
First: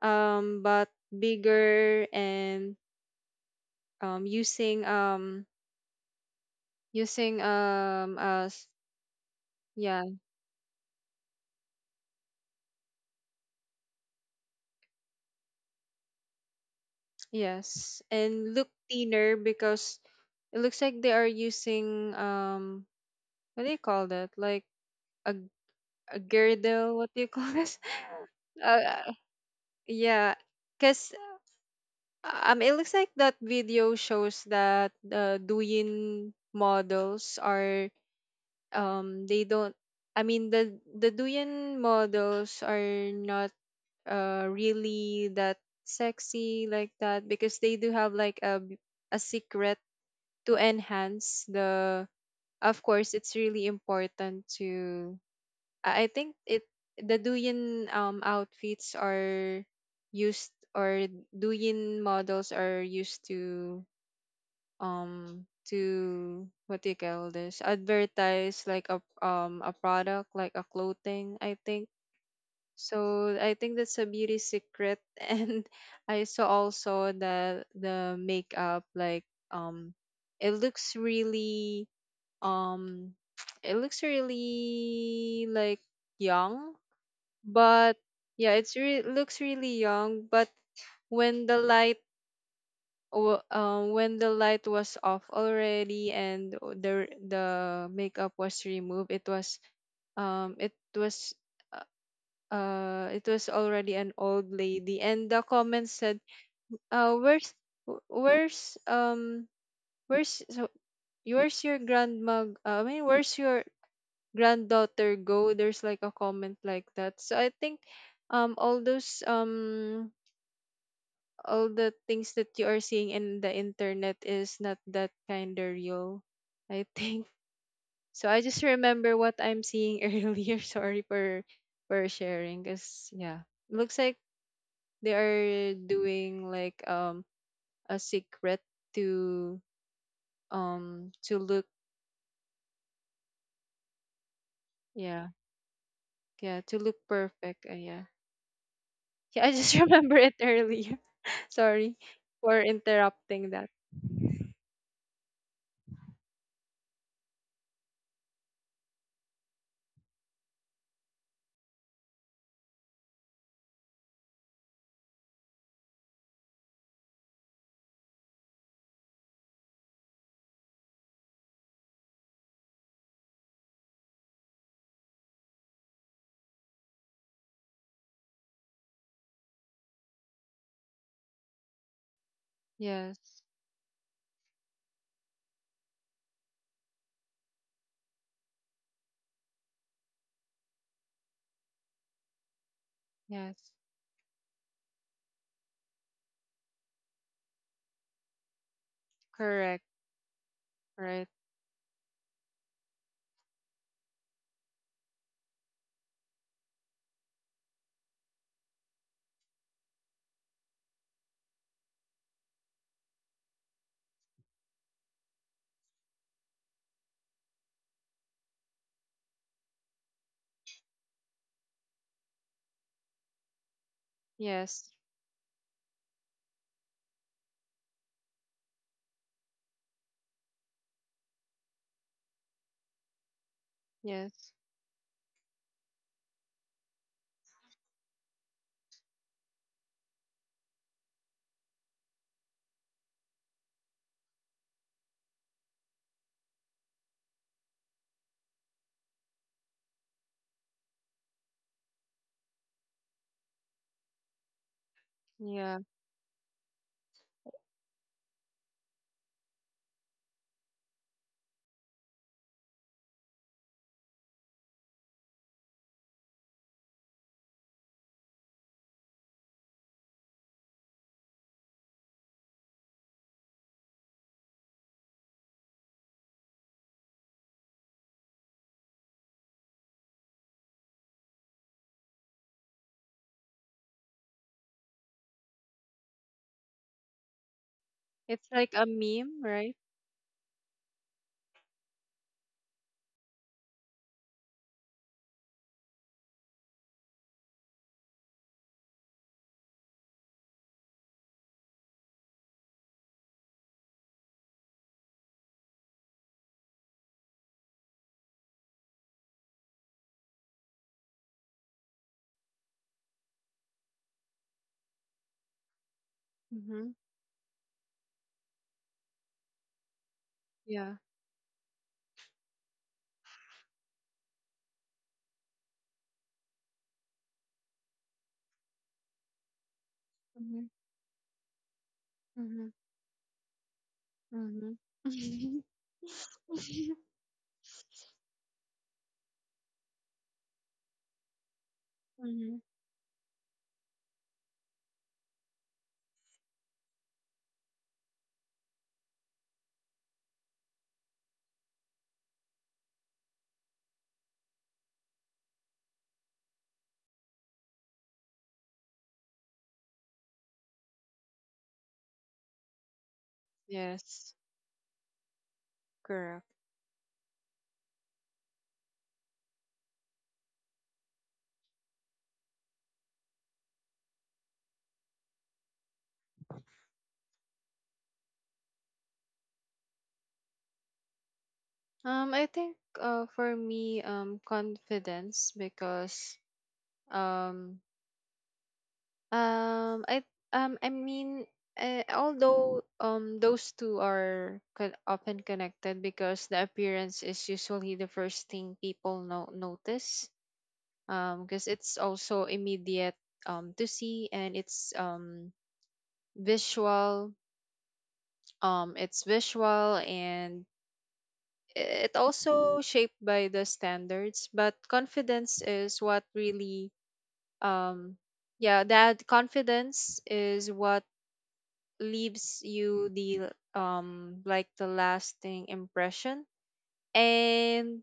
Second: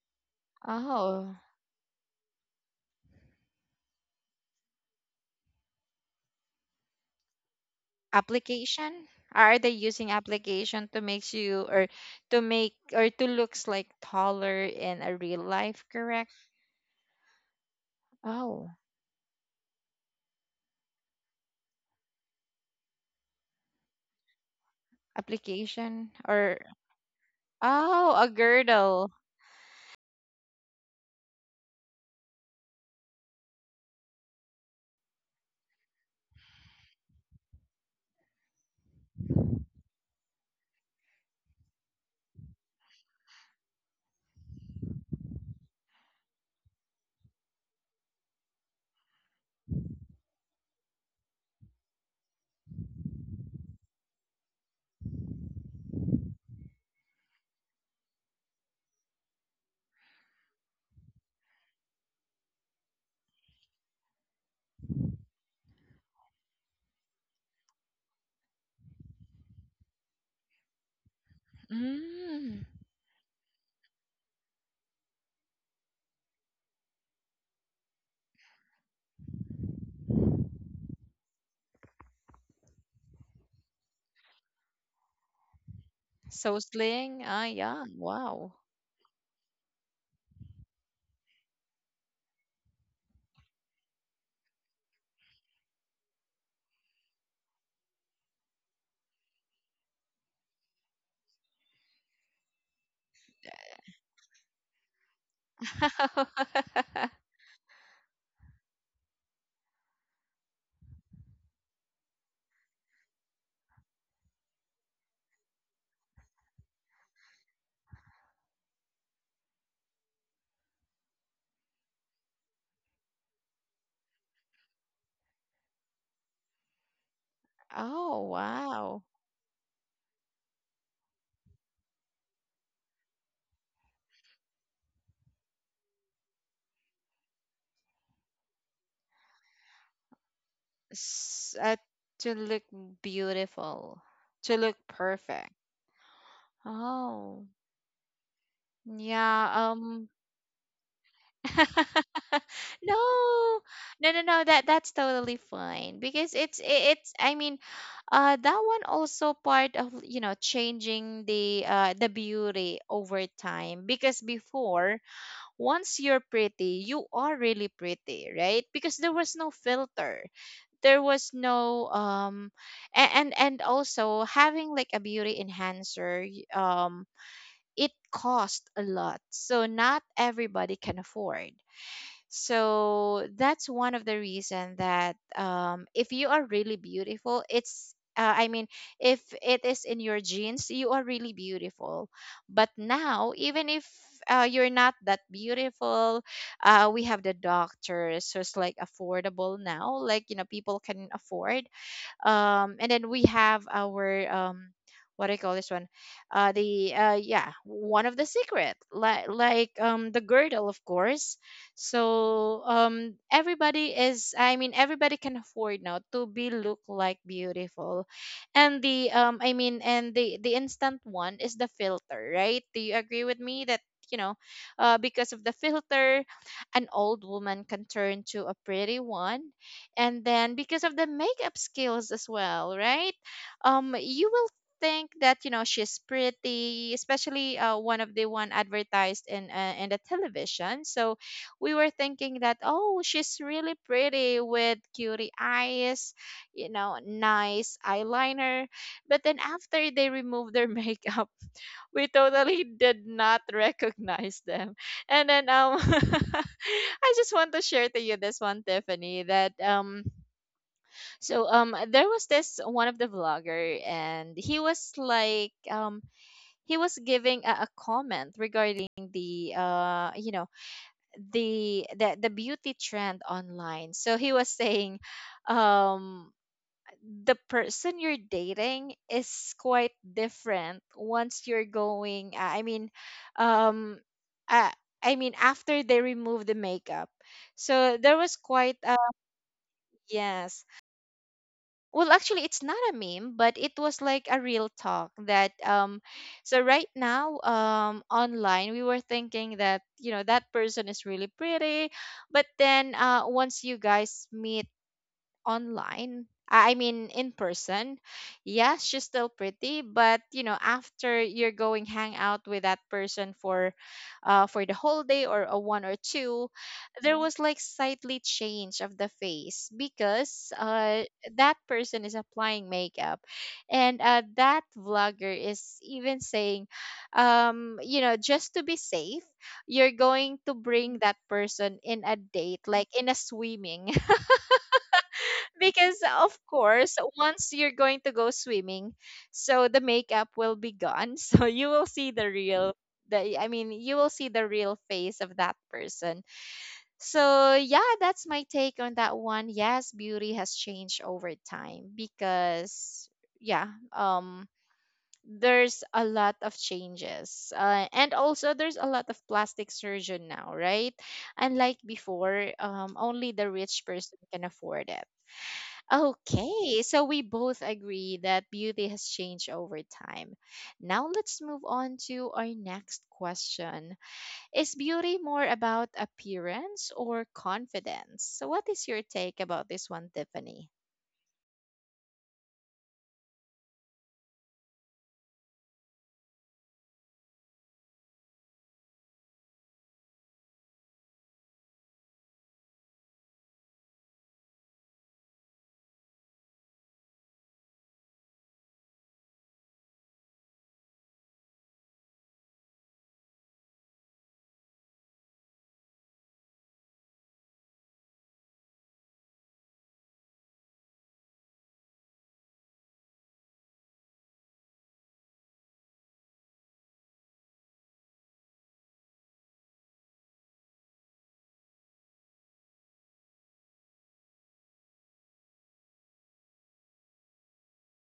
[SPEAKER 2] um butt
[SPEAKER 1] Oh,
[SPEAKER 2] bigger, and um using um using um uh s-
[SPEAKER 1] application? Are they
[SPEAKER 2] yeah.
[SPEAKER 1] using application to make you or to make or to looks like taller in a real life, correct?
[SPEAKER 2] Yes, and look
[SPEAKER 1] Oh.
[SPEAKER 2] thinner because it looks like they are using um what do you call that, like a,
[SPEAKER 1] Application
[SPEAKER 2] a
[SPEAKER 1] or
[SPEAKER 2] girdle, what do you call this?
[SPEAKER 1] oh, a
[SPEAKER 2] uh,
[SPEAKER 1] girdle.
[SPEAKER 2] yeah, because Um, it looks like that video shows that uh, Douyin models are um they don't. I mean, the the Douyin models are not uh really that sexy like that, because they do have like a b- a secret to enhance the, of course it's really important to, I I think it, the Douyin um outfits are used, or Douyin models are used to um to, what do you call this, advertise like a, um a product, like a clothing, I think.
[SPEAKER 1] Mm.
[SPEAKER 2] So I think that's a beauty secret. And I saw also the the makeup, like um it looks really um it looks really like
[SPEAKER 1] So
[SPEAKER 2] young.
[SPEAKER 1] sling. Ah, yeah.
[SPEAKER 2] But
[SPEAKER 1] Wow.
[SPEAKER 2] yeah, it's re- looks really young, but when the light, w- um, when the light was off already, and o- the r- the makeup was removed, it was um it was uh uh, it was already an old lady, and the comment said uh where's, wh- where's um where's, so where's your grandma, g- uh, I mean, where's your granddaughter go? There's like a comment like that. So I think um all those um all the things that you are seeing in the internet is not that kind of real, I think. So
[SPEAKER 1] Oh,
[SPEAKER 2] I just
[SPEAKER 1] wow.
[SPEAKER 2] remember what I'm seeing earlier. Sorry for for sharing, cause yeah, looks like they are doing like um a secret to, um to
[SPEAKER 1] S-
[SPEAKER 2] look,
[SPEAKER 1] uh, to look beautiful, to look
[SPEAKER 2] yeah.
[SPEAKER 1] perfect.
[SPEAKER 2] Yeah, to look
[SPEAKER 1] Oh,
[SPEAKER 2] perfect. Uh, yeah. Yeah, I
[SPEAKER 1] yeah.
[SPEAKER 2] just
[SPEAKER 1] Um,
[SPEAKER 2] remember it earlier.
[SPEAKER 1] no,
[SPEAKER 2] Sorry for interrupting
[SPEAKER 1] no,
[SPEAKER 2] that.
[SPEAKER 1] no, no. That that's totally fine because it's i- it's. I mean, uh that one also part of, you know, changing the uh the beauty over time. Because before, once you're pretty, you are really pretty, right? Because there was no filter, there was no um a- and and also having like a beauty enhancer, y- um it cost a lot, so not everybody can afford. So
[SPEAKER 2] Yes,
[SPEAKER 1] that's one of the reason that, um, if you are really beautiful, it's uh, I mean, if it is in your genes, you are really beautiful. But now, even
[SPEAKER 2] yes,
[SPEAKER 1] if uh, you're not that beautiful, uh, we have the doctors who's like affordable
[SPEAKER 2] correct,
[SPEAKER 1] now. Like, you know, people can
[SPEAKER 2] right.
[SPEAKER 1] afford. Um and then we have our um what do you call this one, uh the uh yeah, one of the secret, like like um the girdle, of course. So um everybody is, I mean, everybody can afford now to be look like beautiful. And the, um I mean, and the the instant one is the filter, right? Do you agree with me that, you know,
[SPEAKER 2] Yes.
[SPEAKER 1] uh because of the filter, an old woman can turn to a pretty one. And then because of the makeup skills as well, right? Um you will
[SPEAKER 2] Yes.
[SPEAKER 1] think that, you know, she's pretty, especially uh, one of the one advertised in uh, in the television. So we were thinking that, oh, she's really pretty with cutie eyes, you know, nice eyeliner. But then after they removed their makeup, we totally did not recognize them. And then um
[SPEAKER 2] Yeah.
[SPEAKER 1] I just want to share to you this one, Tiffany, that um so um there was this one of the vlogger, and he was like, um he was giving a, a comment regarding the uh you know, the the the beauty trend online. So he was saying, um the person you're dating is quite different once you're going, uh, I mean, um uh, I mean, after they remove the makeup. So there was
[SPEAKER 2] It's like a
[SPEAKER 1] quite uh,
[SPEAKER 2] meme, right?
[SPEAKER 1] yes. Well, actually, it's not a meme, but it was like a real talk that, um so right now, um online, we were thinking that, you know, that person is really pretty. But then uh once you guys meet online, I I mean, in person, yes, she's still pretty. But, you know, after you're going hang out with that person for uh for the whole day or a one or two,
[SPEAKER 2] Mm-hmm.
[SPEAKER 1] there was like slightly change of the face because
[SPEAKER 2] Yeah.
[SPEAKER 1] uh that person is applying makeup. And uh that vlogger is even saying, um you know, just to be safe, you're going to
[SPEAKER 2] Mm-hmm.
[SPEAKER 1] bring that person in a date
[SPEAKER 2] Mm-hmm.
[SPEAKER 1] like in a swimming.
[SPEAKER 2] Mm-hmm.
[SPEAKER 1] Because of course, once you're going to go swimming, so the makeup will be gone. So you will see the
[SPEAKER 2] Mm-hmm.
[SPEAKER 1] real, the I mean you will see the real face of that person. So yeah, that's my take on that one. Yes, beauty has changed over time because, yeah, um there's a lot of changes, uh, and also there's a lot of plastic surgeon now, right? Unlike before, um, only the rich person
[SPEAKER 2] Yes,
[SPEAKER 1] can afford it.
[SPEAKER 2] correct.
[SPEAKER 1] Okay, so we both agree that beauty has changed over time. Now let's move on to our next question. Is beauty more about appearance or confidence? So, what is your take about this one, Tiffany?
[SPEAKER 2] Um, I think uh for me, um confidence, because um um I um I mean, uh, although um those two are co- often connected, because the appearance is usually the first thing people no- notice, because it's also immediate, um, to see, and it's um, visual. um, it's visual, and i- it also shaped by the standards, but confidence is what really, um, yeah, that confidence is what leaves you the, um, like the lasting impression. And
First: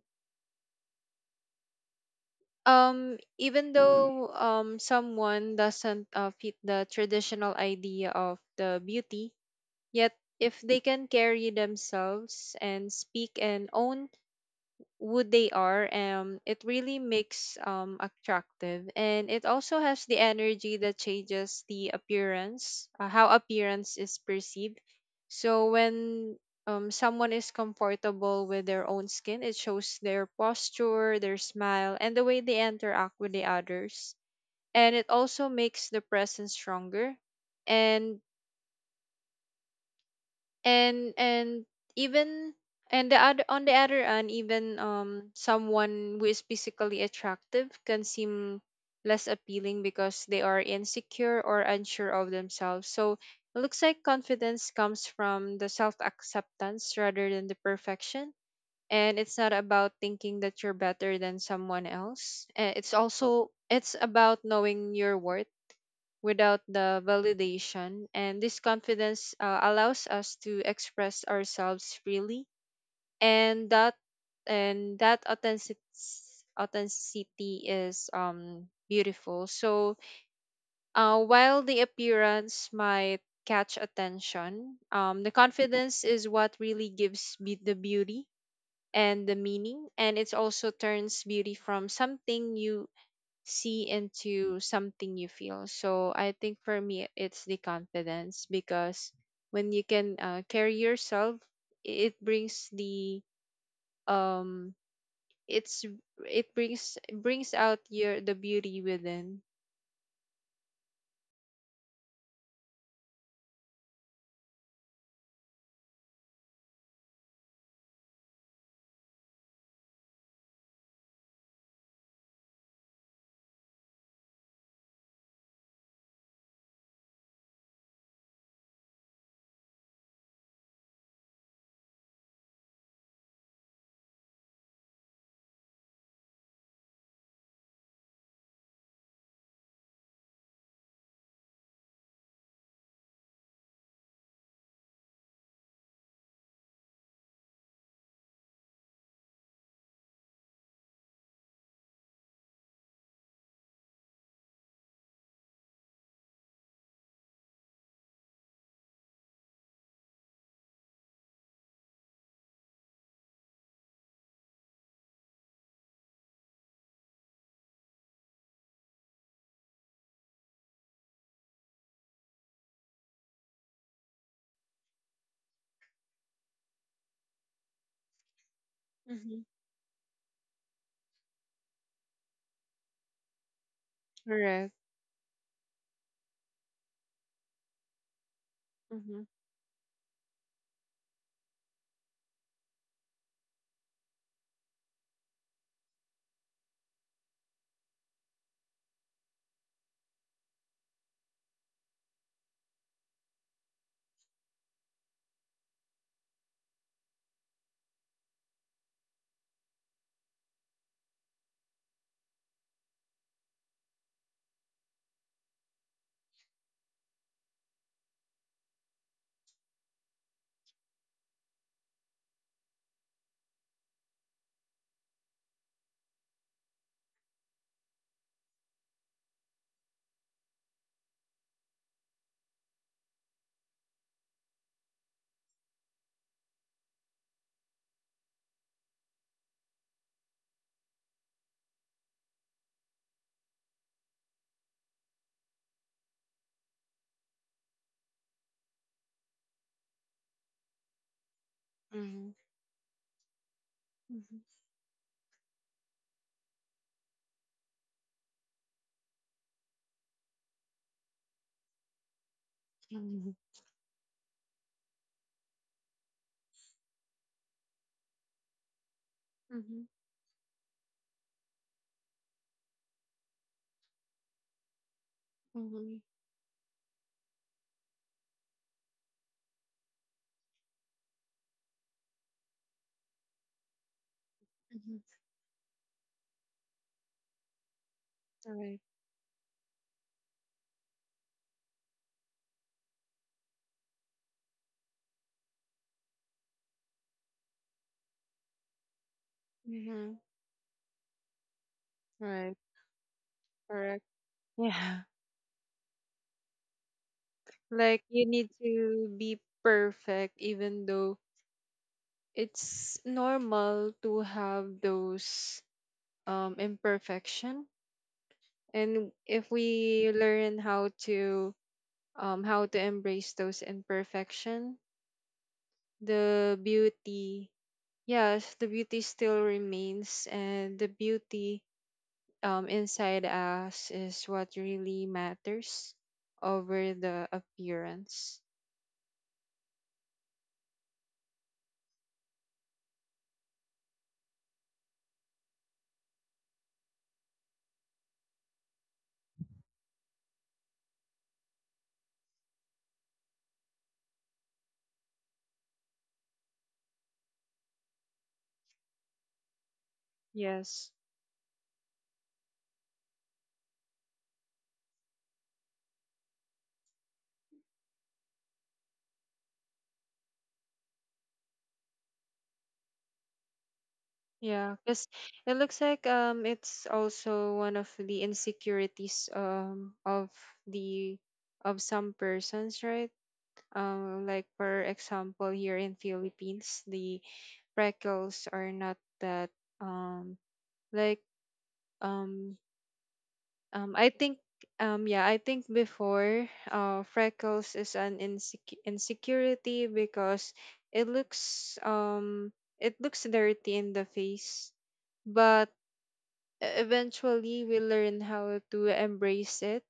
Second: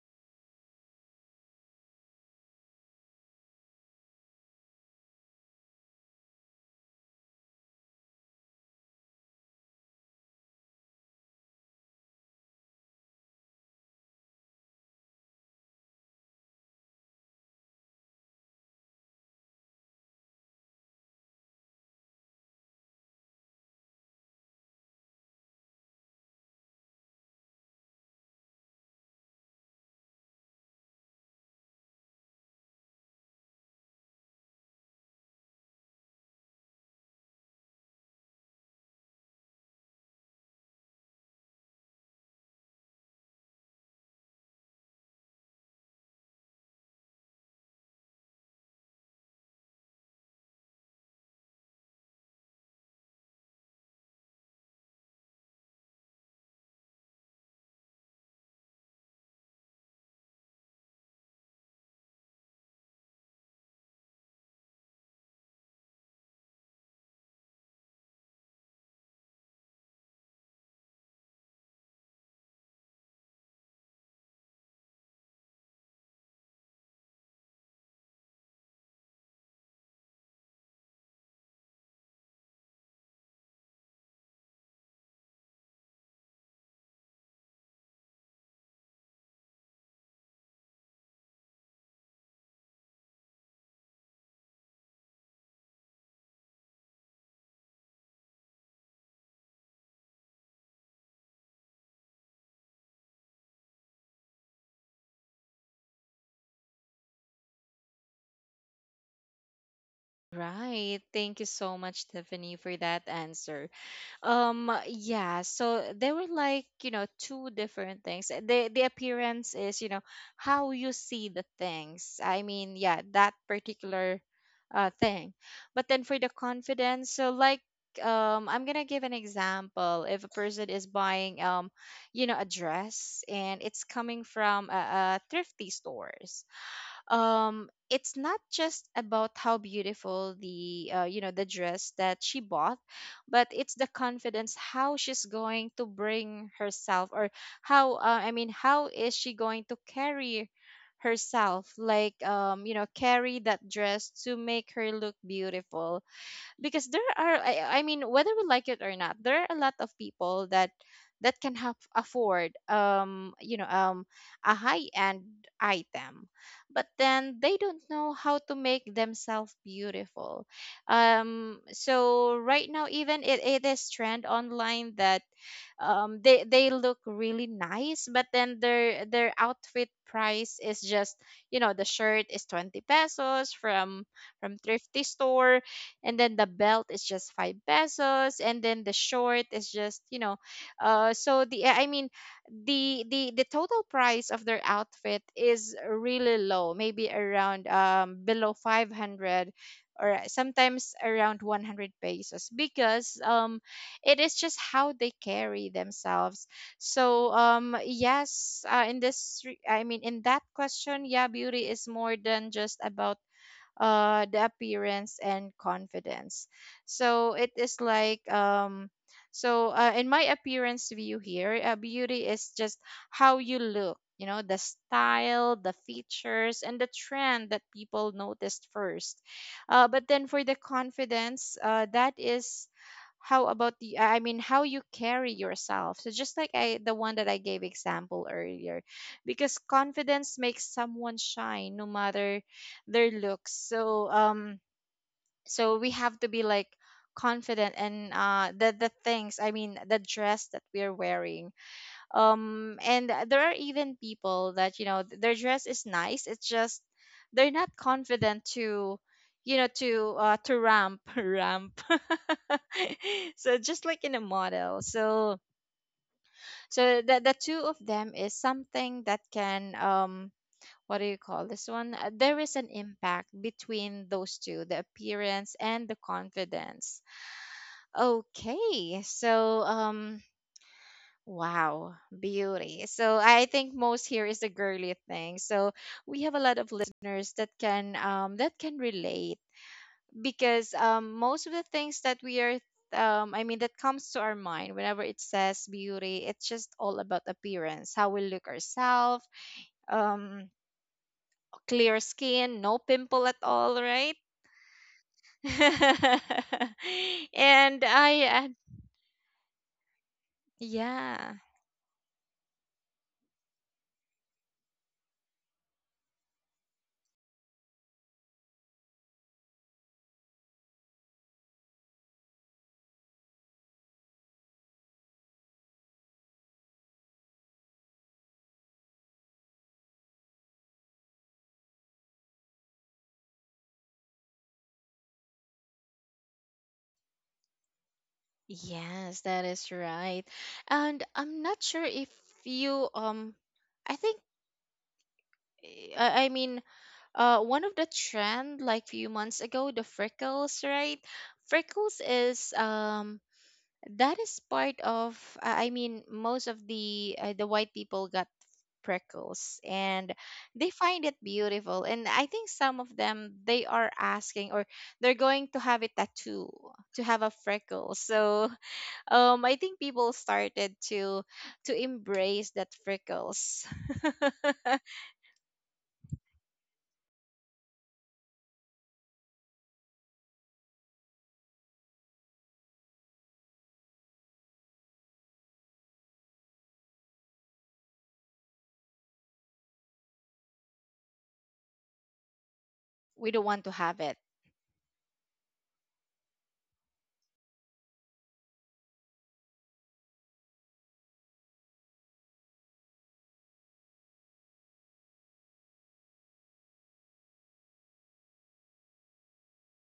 [SPEAKER 2] um even though um someone doesn't uh, fit the traditional idea of the beauty, yet if they can carry themselves and speak and own who they are, um it really makes um attractive, and it also has the energy that changes the appearance, uh, how appearance is perceived. So when um someone is comfortable with their own skin, it shows their posture, their smile, and the way they interact with the others, and it also makes the presence stronger. And and and even and the other, on the other hand, even um someone who is physically attractive can seem less appealing because they are insecure or unsure of themselves. So it looks like confidence comes from the self acceptance rather than the perfection, and it's not about thinking that you're better than someone else. Uh, it's also, it's about knowing your worth without the validation. And this confidence uh, allows us to express ourselves freely. And that and that authentic, authenticity is um beautiful. So uh, while the appearance might catch attention, um, the confidence is what really gives be- the beauty and the meaning, and it also turns beauty from something you see into something you feel. So I think for me, it's the confidence, because when you can uh, carry yourself, it brings the um it's it brings, brings out your, the beauty within.
[SPEAKER 1] Right. Thank you so much, Tiffany, for that answer. Um, yeah, so they were like, you know, two different things. The the appearance is, you know, how you see the things. I mean, yeah, that particular uh thing. But then for the confidence, so like, um I'm gonna give an example. If a person is buying, um, you know, a dress and it's coming from a, a thrifty stores, um it's not just about how beautiful the, uh, you know, the dress that she bought, but it's the confidence how she's going to bring herself, or how, uh, i mean how is she going to carry herself, like, um you know, carry that dress to make her look beautiful. Because there are, I, I mean, whether we like it or not, there are a lot of people that that can have afford, um you know, um a high end item, but then they don't know how to make themselves beautiful. Um so right now, even it, it is trend online that, um they they look really nice, but then their their
[SPEAKER 2] Mm-hmm.
[SPEAKER 1] outfit price is just, you know, the shirt is twenty pesos from from
[SPEAKER 2] Correct.
[SPEAKER 1] thrifty store, and then the belt is just five pesos, and then the
[SPEAKER 2] Mm-hmm.
[SPEAKER 1] short is just, you know, uh so the I mean the the the total price of their outfit is really low, maybe around um below five hundred or sometimes around one hundred pesos, because um it is just how they carry themselves. So um yes, uh, in this re- I mean in that question, yeah, beauty is more than just about uh, the appearance and confidence. So it is like, um, so uh, in my appearance view here, uh, beauty is just how you look. You know, the style, the features, and the trend that people noticed first. Uh, but then for the confidence, uh, that is how about the, I mean, how you carry yourself, so just like I the one that I gave example earlier. Because confidence makes someone shine no matter their looks. So um so we have to be like confident and uh the the things, I mean, the dress that we're wearing.
[SPEAKER 2] Mm-hmm.
[SPEAKER 1] Um and there are even people that, you know, th- their dress is nice. It's just they're not confident to, you know, to uh to ramp ramp.
[SPEAKER 2] Mhm.
[SPEAKER 1] So just like in a model. So so the the two of them is something that can,
[SPEAKER 2] Mm-hmm.
[SPEAKER 1] um what do you call this one? Uh, There is an impact between those two, the appearance and
[SPEAKER 2] Mm-hmm.
[SPEAKER 1] the confidence. Okay, so um wow, beauty. So I think most here is a girly
[SPEAKER 2] Mm-hmm.
[SPEAKER 1] thing. So we have a lot of listeners that can, um that
[SPEAKER 2] Right.
[SPEAKER 1] can relate. Because um most of the things that we are, um I mean, that comes to our mind whenever it says beauty, it's just all about appearance, how we look ourselves,
[SPEAKER 2] Mm-hmm.
[SPEAKER 1] um clear
[SPEAKER 2] Right.
[SPEAKER 1] skin, no pimple at all,
[SPEAKER 2] Correct.
[SPEAKER 1] right?
[SPEAKER 2] Yeah.
[SPEAKER 1] and
[SPEAKER 2] Like you
[SPEAKER 1] I,
[SPEAKER 2] need
[SPEAKER 1] uh,
[SPEAKER 2] to be perfect, even though
[SPEAKER 1] yeah,
[SPEAKER 2] it's normal to have those um, imperfection. And if we learn how to um, how to embrace those imperfection, the beauty, yes, the beauty still remains, and the beauty um, inside us is what really matters over the appearance.
[SPEAKER 1] yes, that is right. And I'm not sure if you, um, I think, eh, I I mean, uh, one of the trend like few months ago, the freckles, right? Freckles is, um that is part of, i I mean most of the, uh, the white people got freckles, and they
[SPEAKER 2] Yes.
[SPEAKER 1] find it beautiful. And I think some of them, they are asking, or they're going to have a tattoo to have a freckle, so. um I think people started to to embrace that freckles.
[SPEAKER 2] Yeah, because it looks like um it's also one of the insecurities um of the, of some persons, right? Um, like for example, here in Philippines, the freckles are not that um like um
[SPEAKER 1] We don't want to
[SPEAKER 2] um
[SPEAKER 1] have
[SPEAKER 2] I
[SPEAKER 1] it.
[SPEAKER 2] think, um yeah, I think before, uh freckles is an insec- insecurity, because it looks um it looks dirty in the face. But e-, eventually we learn how to embrace it.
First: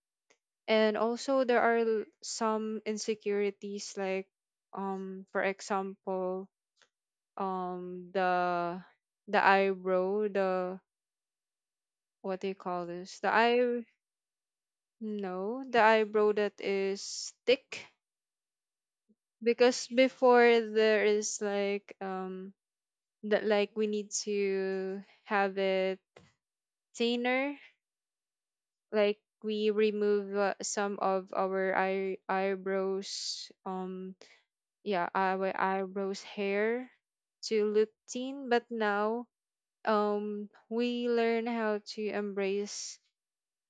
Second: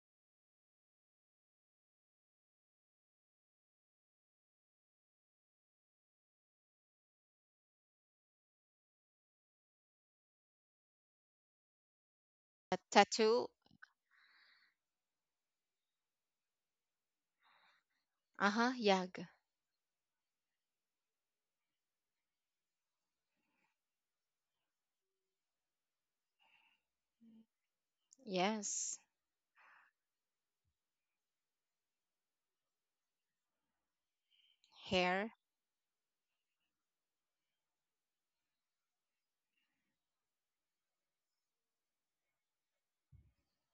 [SPEAKER 2] And also, there are l- some insecurities like um for example, um the the eyebrow, the, what do you
[SPEAKER 1] A
[SPEAKER 2] call this, the
[SPEAKER 1] tattoo.
[SPEAKER 2] eye, no, the eyebrow that is thick,
[SPEAKER 1] Uh-huh, yag.
[SPEAKER 2] because before there is like um that, like we need to have it thinner,
[SPEAKER 1] Yes.
[SPEAKER 2] like we remove uh, some of our eye- eyebrows, um yeah,
[SPEAKER 1] Hair.
[SPEAKER 2] our eyebrows hair to look thin. But now, um we learn how to embrace,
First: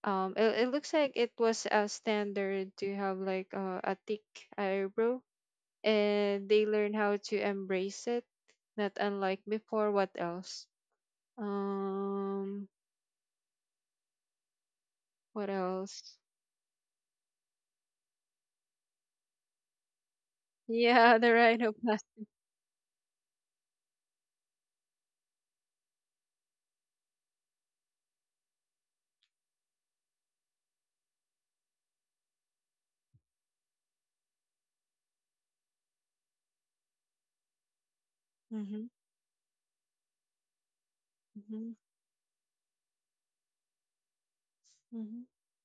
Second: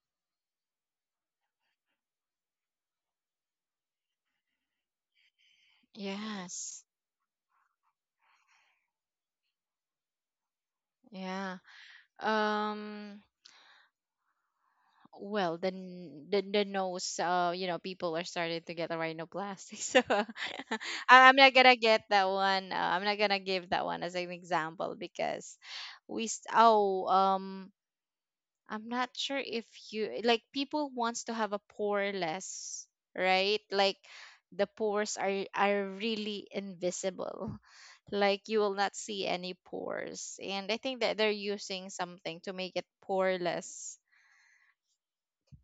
[SPEAKER 2] um it, it looks like it was a standard to have like uh, a thick eyebrow, and they
[SPEAKER 1] Yes.
[SPEAKER 2] learn how to embrace it, not unlike before. What else?
[SPEAKER 1] Yeah.
[SPEAKER 2] um
[SPEAKER 1] um
[SPEAKER 2] what
[SPEAKER 1] well, the
[SPEAKER 2] else?
[SPEAKER 1] n- the, the nose, uh you know, people are starting to get a rhinoplasty. So uh,
[SPEAKER 2] Yeah, the
[SPEAKER 1] I- I'm not gonna get
[SPEAKER 2] rhinoplasty.
[SPEAKER 1] that one, uh, I'm not gonna give that one as an example because we s- oh, um I'm not sure if you like people wants to have a poreless, right? Like, the pores are are really invisible. Like, you will
[SPEAKER 2] Mm-hmm.
[SPEAKER 1] not see any pores, and I think that they're
[SPEAKER 2] Mm-hmm.
[SPEAKER 1] using something to make it poreless
[SPEAKER 2] Mm-hmm,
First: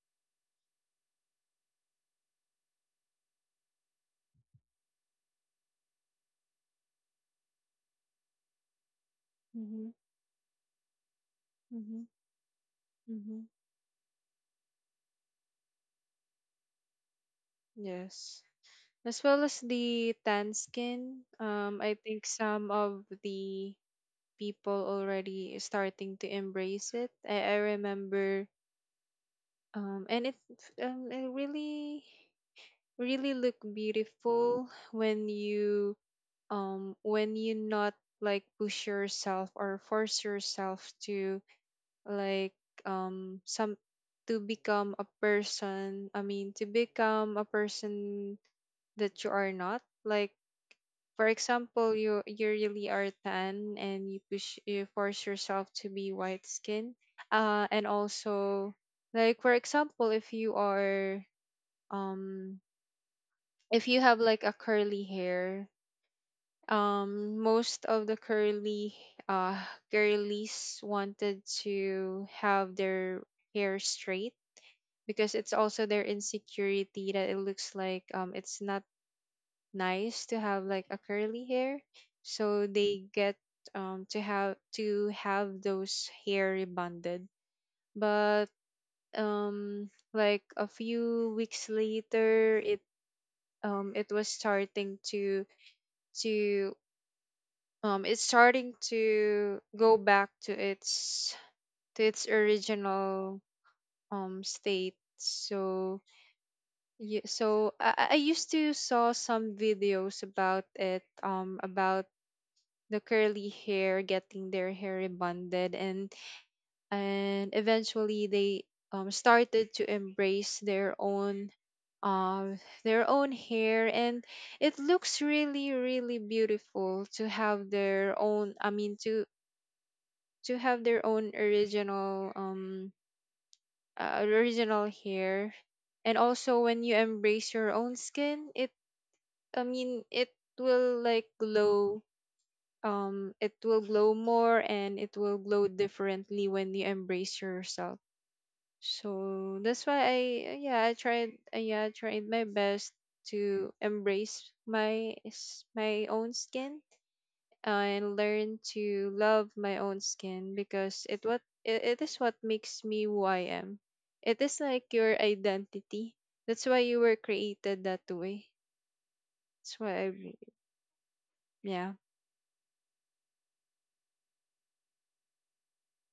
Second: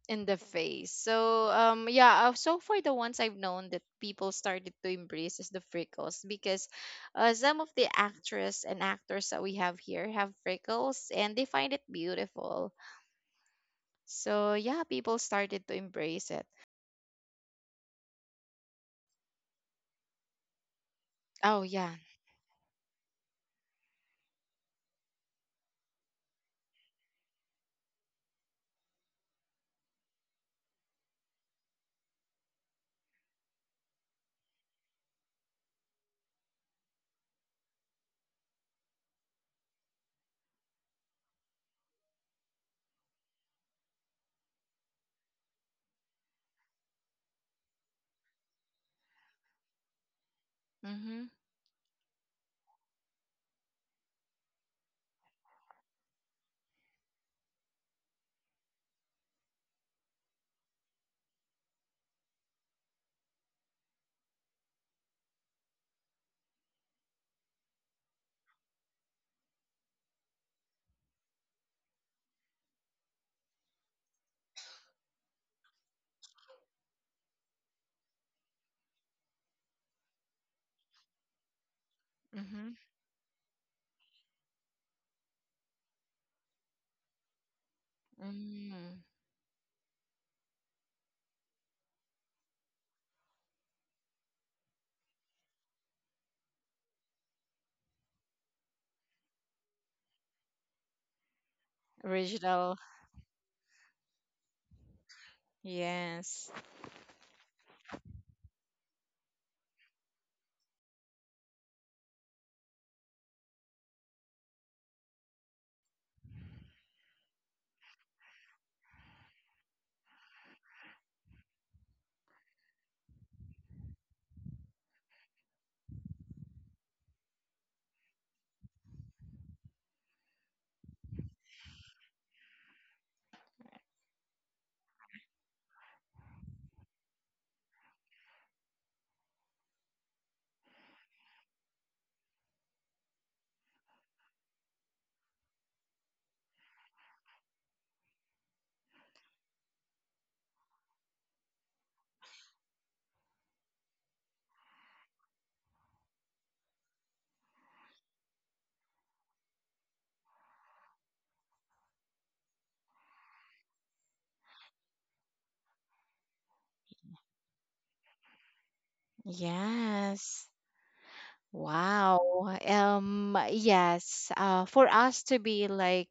[SPEAKER 1] in the face. So um yeah, uh, so far the ones I've known that people started to embrace is the freckles, because uh, some of the actress and actors that we have
[SPEAKER 2] mm-hmm,
[SPEAKER 1] here have freckles and they find it
[SPEAKER 2] mm-hmm,
[SPEAKER 1] beautiful.
[SPEAKER 2] mm-hmm.
[SPEAKER 1] So yeah, people started to embrace it.
[SPEAKER 2] Yes. As well as the tan skin,
[SPEAKER 1] Oh
[SPEAKER 2] um,
[SPEAKER 1] yeah.
[SPEAKER 2] I think some of the people already starting to embrace it. I, I remember, um, and it, um, it really, really look beautiful when you, um, when you not like push yourself or force yourself to like, um some to become a person, I mean, to become a person that you are not, like for
[SPEAKER 1] Mhm.
[SPEAKER 2] example, you you really are tan and you push you force yourself to be white skin. Uh and also, like for example, if you are um if you have like a curly hair, um most of the curly uh girlies wanted to have their hair straight, because it's also their insecurity that it looks like um it's not nice to have like a curly hair, so
[SPEAKER 1] Mhm.
[SPEAKER 2] they get um to have, to have those hair rebonded. But
[SPEAKER 1] Mm.
[SPEAKER 2] um like a few weeks later, it um it was starting to to um it's starting to go back to its, to its
[SPEAKER 1] Original.
[SPEAKER 2] original um state. So
[SPEAKER 1] Yes.
[SPEAKER 2] yeah, so I, I I used to saw some videos about it, um, about the curly hair getting their hair rebonded. and and eventually they um started to embrace their own um their own hair, and it looks really really beautiful to have their own, I mean, to to have their own original um uh, original hair. And also when you embrace your own skin, it, I mean, it will like glow. Um, it will glow more, and it will glow differently when you embrace yourself. So that's why I, yeah, I tried uh, yeah, I tried my best to embrace my s- my own skin, uh, and learn to love my own skin because it what, it, it is what makes me who I am. It is like your identity. That's why you were created that way. That's why I re-
[SPEAKER 1] Yes.
[SPEAKER 2] yeah.
[SPEAKER 1] Wow. Um, yes. Uh, for us to be like,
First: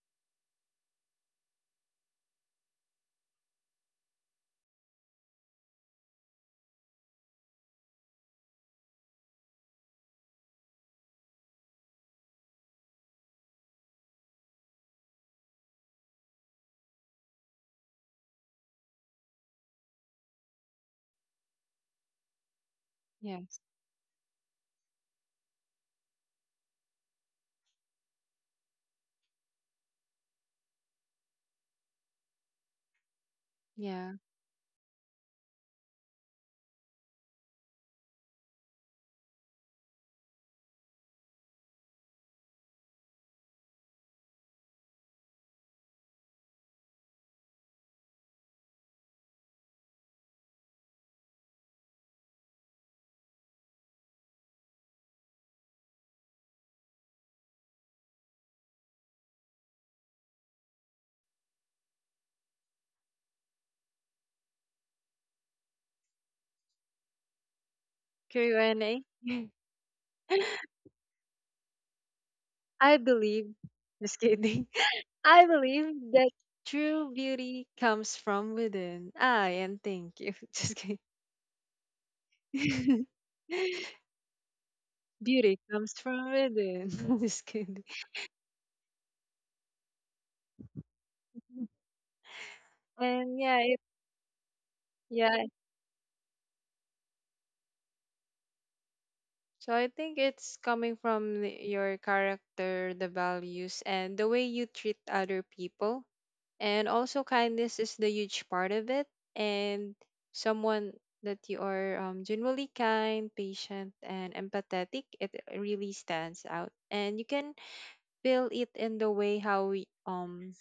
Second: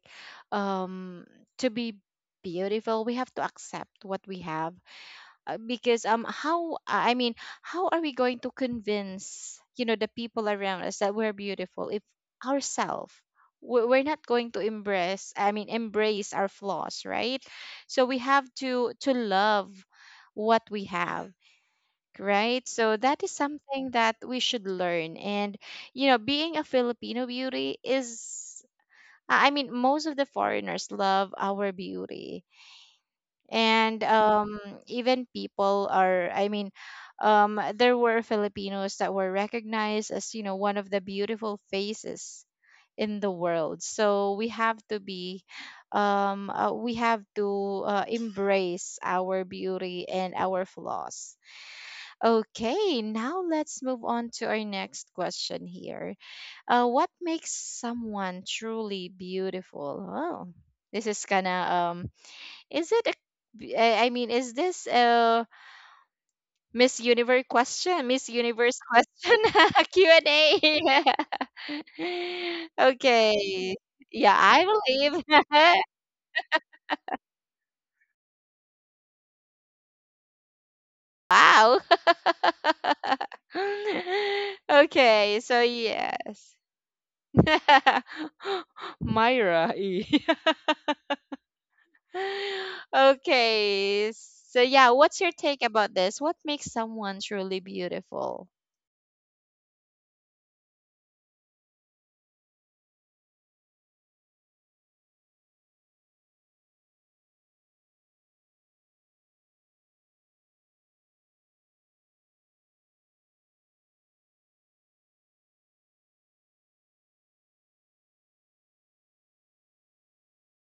[SPEAKER 1] um, to be beautiful, we have to accept what we have. Uh, because, um, how I mean, how are we going to convince, you know, the people around us that we're beautiful if ourselves we're we're not going to embrace, I mean, embrace our flaws, right? So we have to to love what we have, right? So that is
[SPEAKER 2] Yeah.
[SPEAKER 1] something that we should learn. And, you know, being a Filipino beauty is, I I mean, most of the foreigners love our beauty. And
[SPEAKER 2] Yeah,
[SPEAKER 1] um, even people are, I mean, um, there were Filipinos that were recognized as, you know, one of the beautiful faces in the world. So we have to be, um, uh, we have to uh, embrace our beauty and our flaws. Okay, now let's move on to our next question here. Uh, what makes someone truly beautiful? Oh, this is kind of, um, is it a b- I I mean, is this a Miss Universe question? Miss
[SPEAKER 2] true,
[SPEAKER 1] Universe
[SPEAKER 2] Renee.
[SPEAKER 1] question? Q and A.
[SPEAKER 2] I believe,
[SPEAKER 1] Okay.
[SPEAKER 2] just
[SPEAKER 1] Yeah, I
[SPEAKER 2] kidding.
[SPEAKER 1] believe.
[SPEAKER 2] I believe that true beauty comes from within. Ah, and thank you. Just kidding.
[SPEAKER 1] Wow. Okay, so
[SPEAKER 2] Beauty comes from
[SPEAKER 1] yes.
[SPEAKER 2] within. Just kidding.
[SPEAKER 1] Myra E.
[SPEAKER 2] And yeah, it,
[SPEAKER 1] Okay. So yeah, what's your
[SPEAKER 2] yeah,
[SPEAKER 1] take about this? What makes someone truly beautiful?
[SPEAKER 2] so I think it's coming from the- your character, the values, and the way you treat other people. And also, kindness is the huge part of it. And someone that you are um, generally kind, patient, and empathetic, it really stands out. And you can feel it in the way how we, um,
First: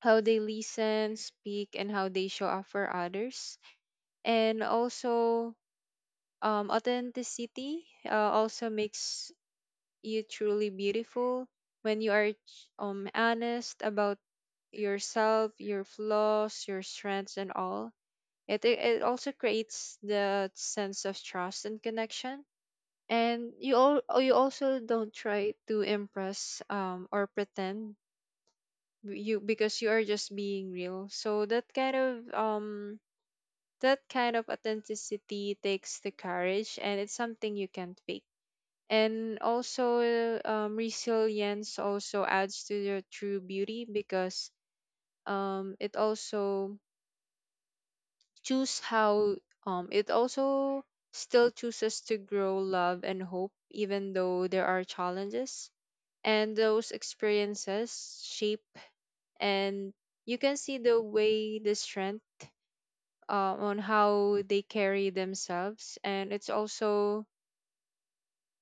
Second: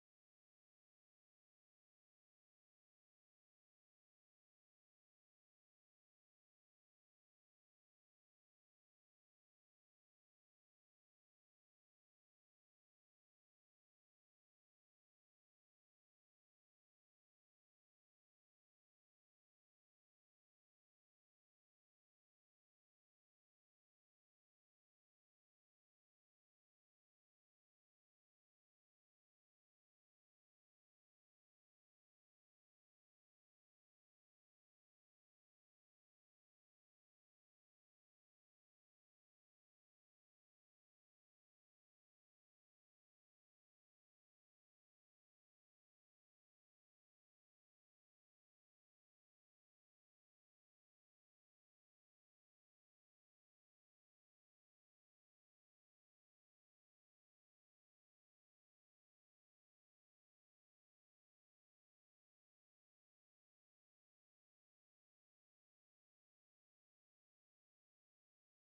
[SPEAKER 2] how they listen, speak, and how they show up for others. And also, um, authenticity uh, also makes you truly beautiful when you are ch- um honest about yourself, your flaws, your strengths, and all. It it it also creates the sense of trust and connection. And you all you also don't try to impress um or pretend, w- you, because you are just being real. So that kind of um that kind of authenticity takes the courage, and it's something you can't fake. And also, um, resilience also adds to your true beauty because um, it also choose how um, it also still chooses to grow love and hope even though there are challenges, and those experiences shape. And you can see the way the strength, uh, on how they carry themselves. And it's also,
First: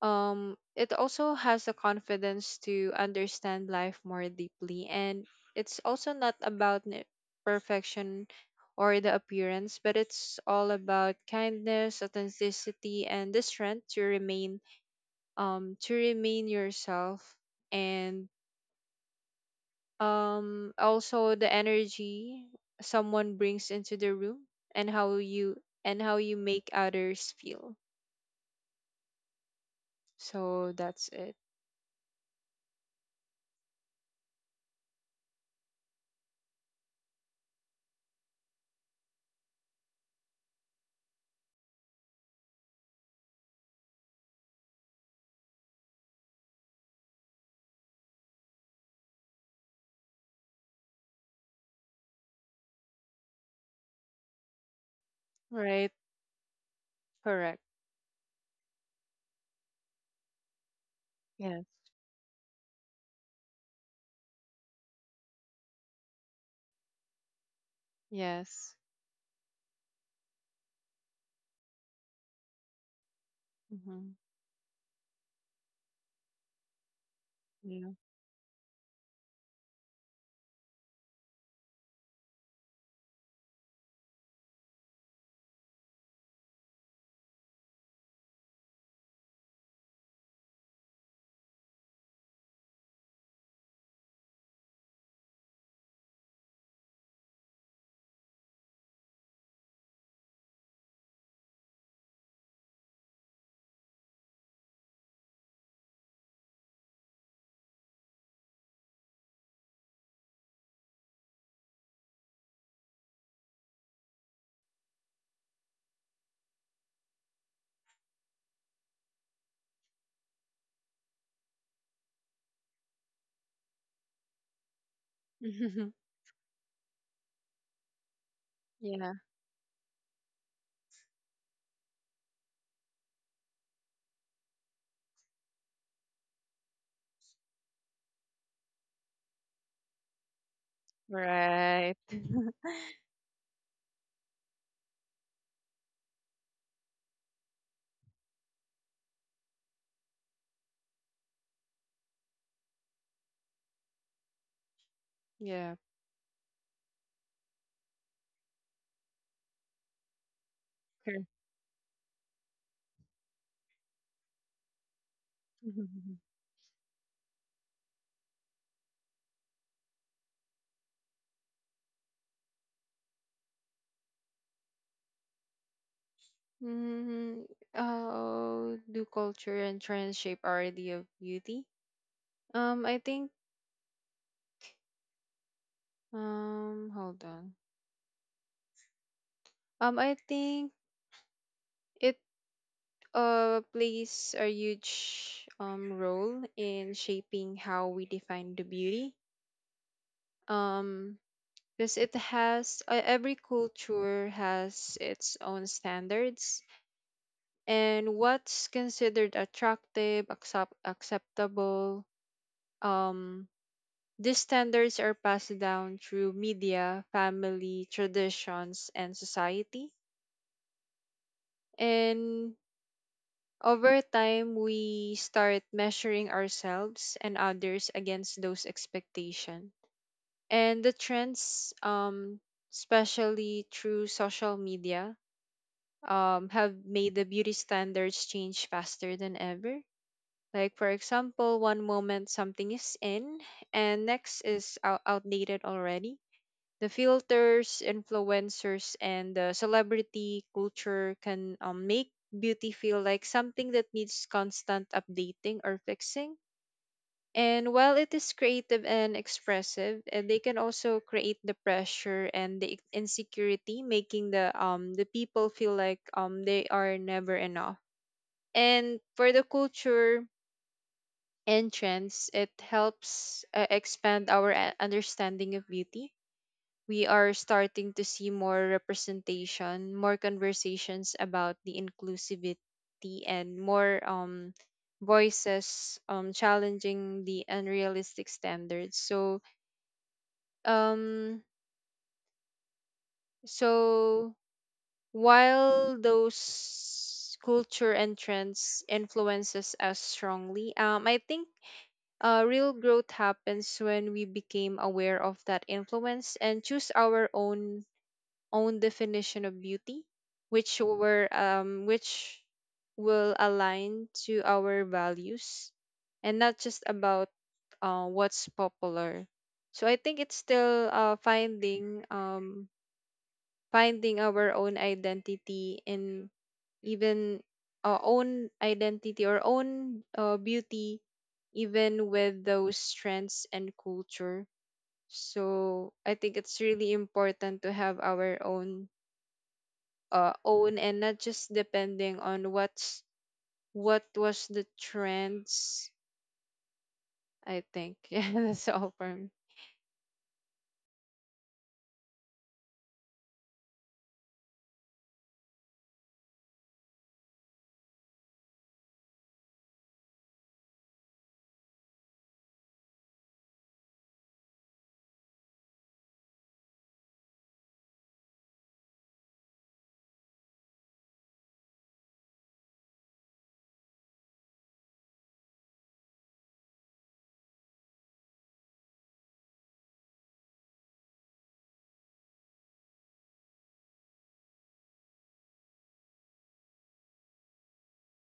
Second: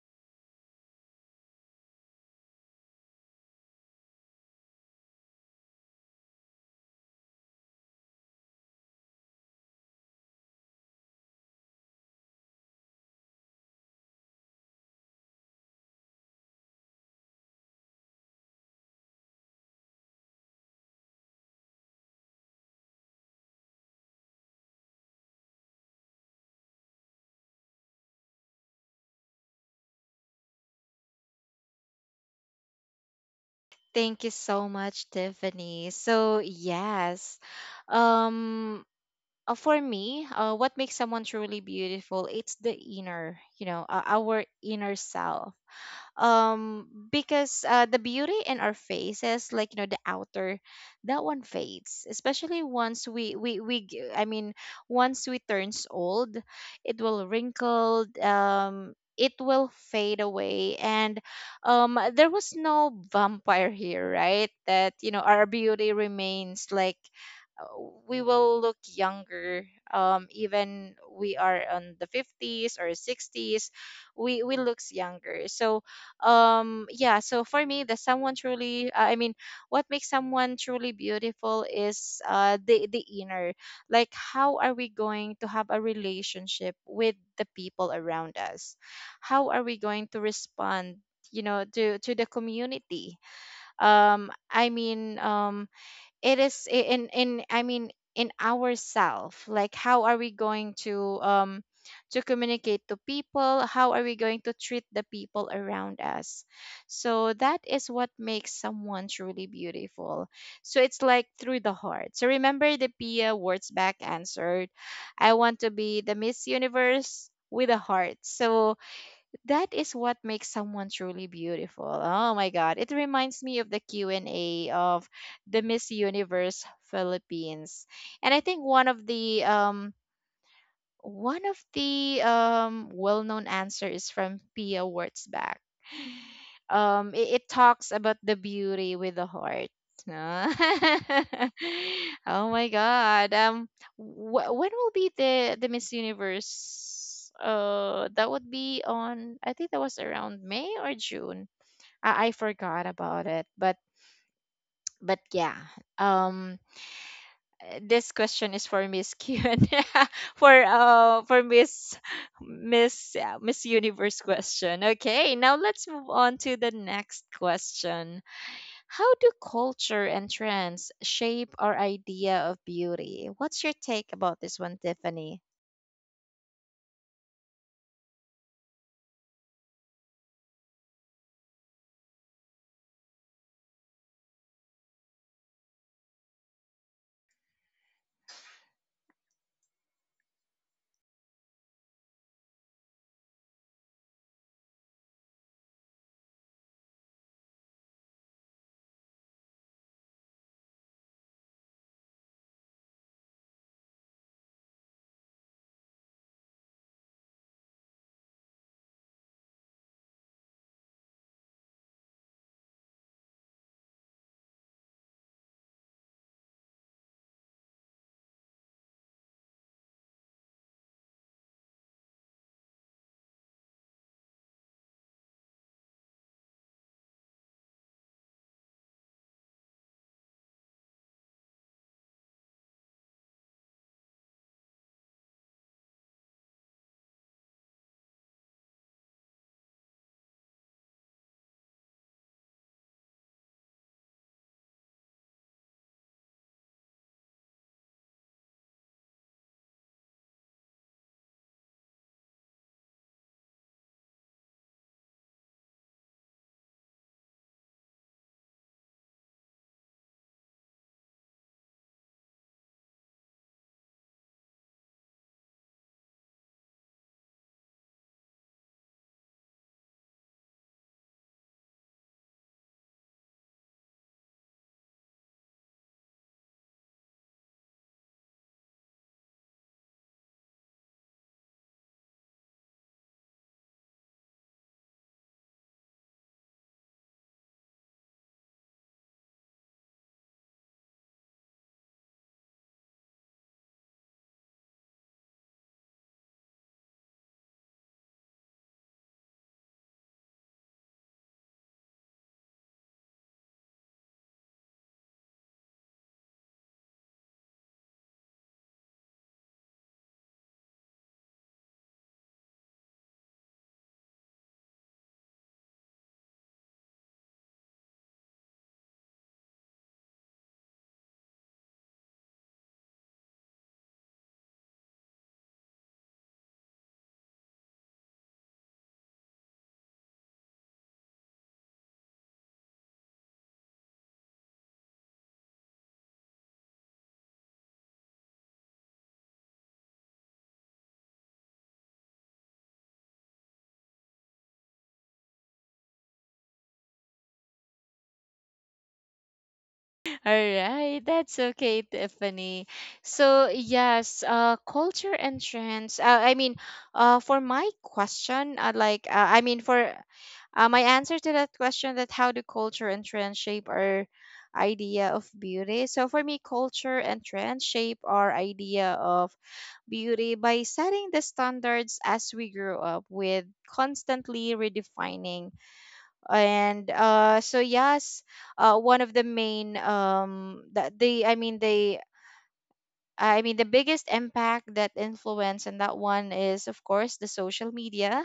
[SPEAKER 2] um it also has the confidence to understand life more deeply. And it's also not about n- perfection or the appearance, but it's all about kindness, authenticity, and the strength to remain, um to remain yourself. And um also the energy someone brings into the room, and how you and how you make others feel. So that's it.
[SPEAKER 1] Thank you so much, Tiffany. So yes. Um uh, for me, uh, what makes someone truly beautiful? It's the inner, you know, uh, our inner self. um because uh, the beauty in our faces, like, you know, the outer, that one fades, especially once we we we g- I mean once we turns
[SPEAKER 2] Right.
[SPEAKER 1] old. It will
[SPEAKER 2] Correct.
[SPEAKER 1] wrinkle, um it will fade away, and
[SPEAKER 2] Yes.
[SPEAKER 1] um there was no vampire here, right, that, you know, our beauty remains, like, uh, we will
[SPEAKER 2] Yes.
[SPEAKER 1] look younger, um even we are on the fifties or sixties.
[SPEAKER 2] Hmm.
[SPEAKER 1] We we looks younger. So, um yeah, so for me,
[SPEAKER 2] Yeah.
[SPEAKER 1] the someone truly uh, I mean what makes someone truly beautiful is uh the the inner, like how are we going to have a relationship with the people around us, how are we going to respond, you know, to to the community. Um I mean um it is I- in in I mean In ourself, like how are we going to, um to communicate to people, how are we going to treat the people around us? So that is what makes someone truly beautiful. So it's like through the heart. So, remember the Pia Wurzbach answered, I want to be the Miss Universe with a heart. So that is what makes someone truly beautiful. Oh my God. It reminds me of the Q and A of the Miss Universe Philippines. And I think one of
[SPEAKER 2] Yeah.
[SPEAKER 1] the um one of the, um, well-known answer is from Pia Wurtzbach. Um, it, it talks about the beauty with the heart. Ah.
[SPEAKER 2] Right.
[SPEAKER 1] Oh my God. Um, wh- when will be the the Miss Universe? Uh, that would be on, I think that was around May or June. I, I forgot about it, but but yeah.
[SPEAKER 2] Yeah.
[SPEAKER 1] Um, uh, this question is for Miss Q and for
[SPEAKER 2] Sure.
[SPEAKER 1] uh for Miss Miss uh, Miss Universe question. Okay, now let's move on to the next question. How do culture and trends shape our idea of beauty? What's your take about this one, Tiffany?
[SPEAKER 2] Mm, oh, do culture and trends shape our idea of beauty? Um, I think. Um, hold on. Um, I think it uh plays a huge um role in shaping how we define the beauty. Um, because it has uh, every culture has its own standards and what's considered attractive, accept- acceptable. Um, these standards are passed down through media, family, traditions, and society. And over time, we start measuring ourselves and others against those expectations. And the trends, um, especially through social media, um, have made the beauty standards change faster than ever. Like, for example, one moment something is in, and next is out- outdated already. The filters, influencers, and the celebrity culture can, um, make beauty feel like something that needs constant updating or fixing. And while it is creative and expressive, uh, they can also create the pressure and the insecurity, making the um the people feel like um they are never enough. And for the culture and trends, it helps, uh, expand our a- understanding of beauty. We are starting to see more representation, more conversations about the inclusivity, and more, um, voices, um, challenging the unrealistic standards. So, um, so while those culture and trends influences us strongly, um, I think Uh, real growth happens when we became aware of that influence and choose our own own definition of beauty, which were um which will align to our values, and not just about uh, what's popular. So I think it's still, uh, finding um finding our own identity in, even, uh, own identity or own uh, beauty, even with those strengths and culture. So I think it's really important to have our own, uh, own, and not just depending on what's what was the trends, I think. Yeah, that's all from.
[SPEAKER 1] All right, that's okay, Tiffany. So yes, uh, culture and trends. Uh, I mean, uh, for my question, uh, like, uh, I mean, for uh, My answer to that question, that how do culture and trends shape our idea of beauty? So for me, culture and trends shape our idea of beauty by setting the standards as we grow up with, constantly redefining. And uh so yes, uh one of the main um that the I mean the I mean the biggest impact that influence and that one is, of course, the social media.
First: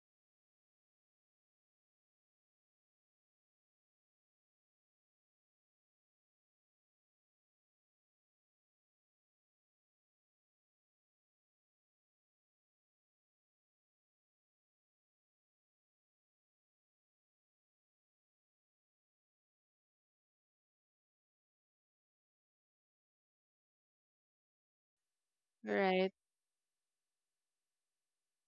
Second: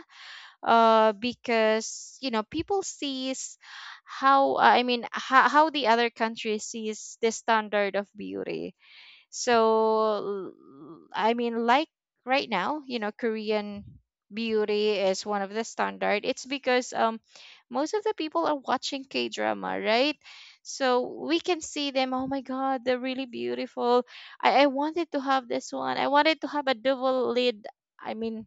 [SPEAKER 1] uh Because, you know, people sees how I mean how, how the other country sees the standard of beauty. so, l- I mean, like right now, you know, Korean beauty is one of the standard. It's because, um, most of the people are watching K drama, right? So we can see them. Oh my God, they're really beautiful. I, I wanted to have this one. I
[SPEAKER 2] Right.
[SPEAKER 1] wanted to have a double lid. I mean,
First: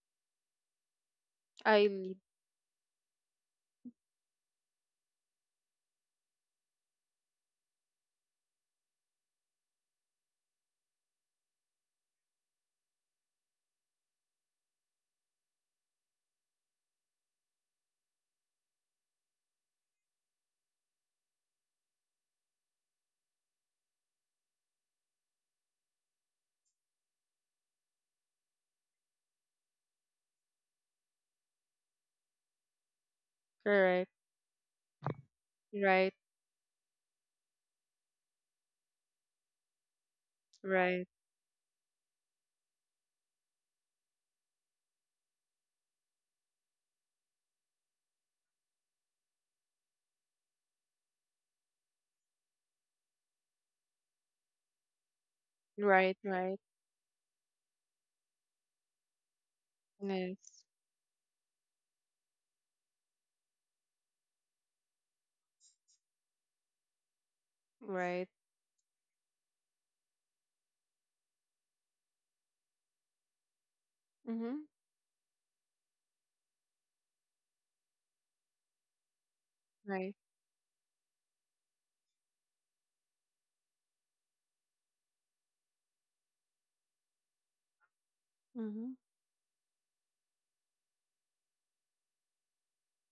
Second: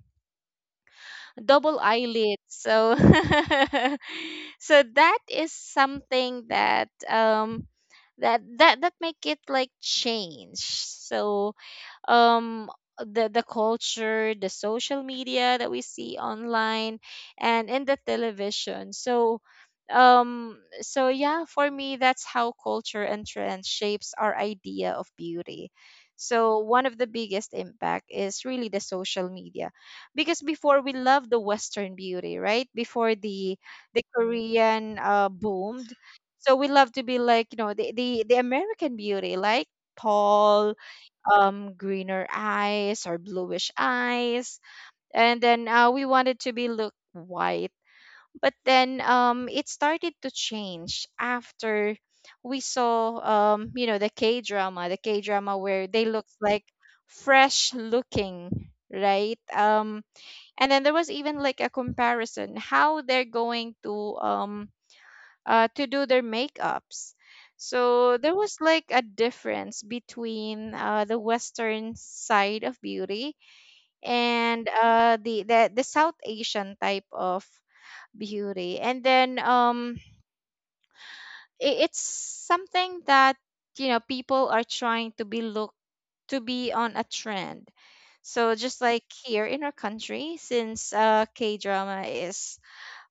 [SPEAKER 1] double
[SPEAKER 2] I.
[SPEAKER 1] eyelid. So, so that is something that, um, that that that make it like change. So, um the the culture, the social media that we see online and in the television. So, um so yeah, for me, that's how culture and trend shapes our idea of beauty. So one of the biggest impact is really the social media, because before we love the western beauty, right, before the the
[SPEAKER 2] Correct.
[SPEAKER 1] Korean uh boomed.
[SPEAKER 2] Right.
[SPEAKER 1] So we love to be, like, you know, the the, the American beauty, like tall,
[SPEAKER 2] Right.
[SPEAKER 1] um greener eyes or bluish eyes, and then, uh, we wanted to be look white. But then, um it started to change after we saw, um you know, the K drama the K drama where they
[SPEAKER 2] Right.
[SPEAKER 1] looked
[SPEAKER 2] Right.
[SPEAKER 1] like fresh looking, right? Um
[SPEAKER 2] Right. Yes.
[SPEAKER 1] and then there was even like a comparison how they're going to, um uh, to do their makeups. So
[SPEAKER 2] Right.
[SPEAKER 1] there was like a difference between, uh, the Western side of beauty
[SPEAKER 2] Mm-hmm.
[SPEAKER 1] and, uh, the, the the South Asian type of beauty. And then, um,
[SPEAKER 2] Right.
[SPEAKER 1] i- it's something that, you know, people are trying to be look, to be on a trend. So just
[SPEAKER 2] Mm-hmm.
[SPEAKER 1] like here in our country, since uh, K drama is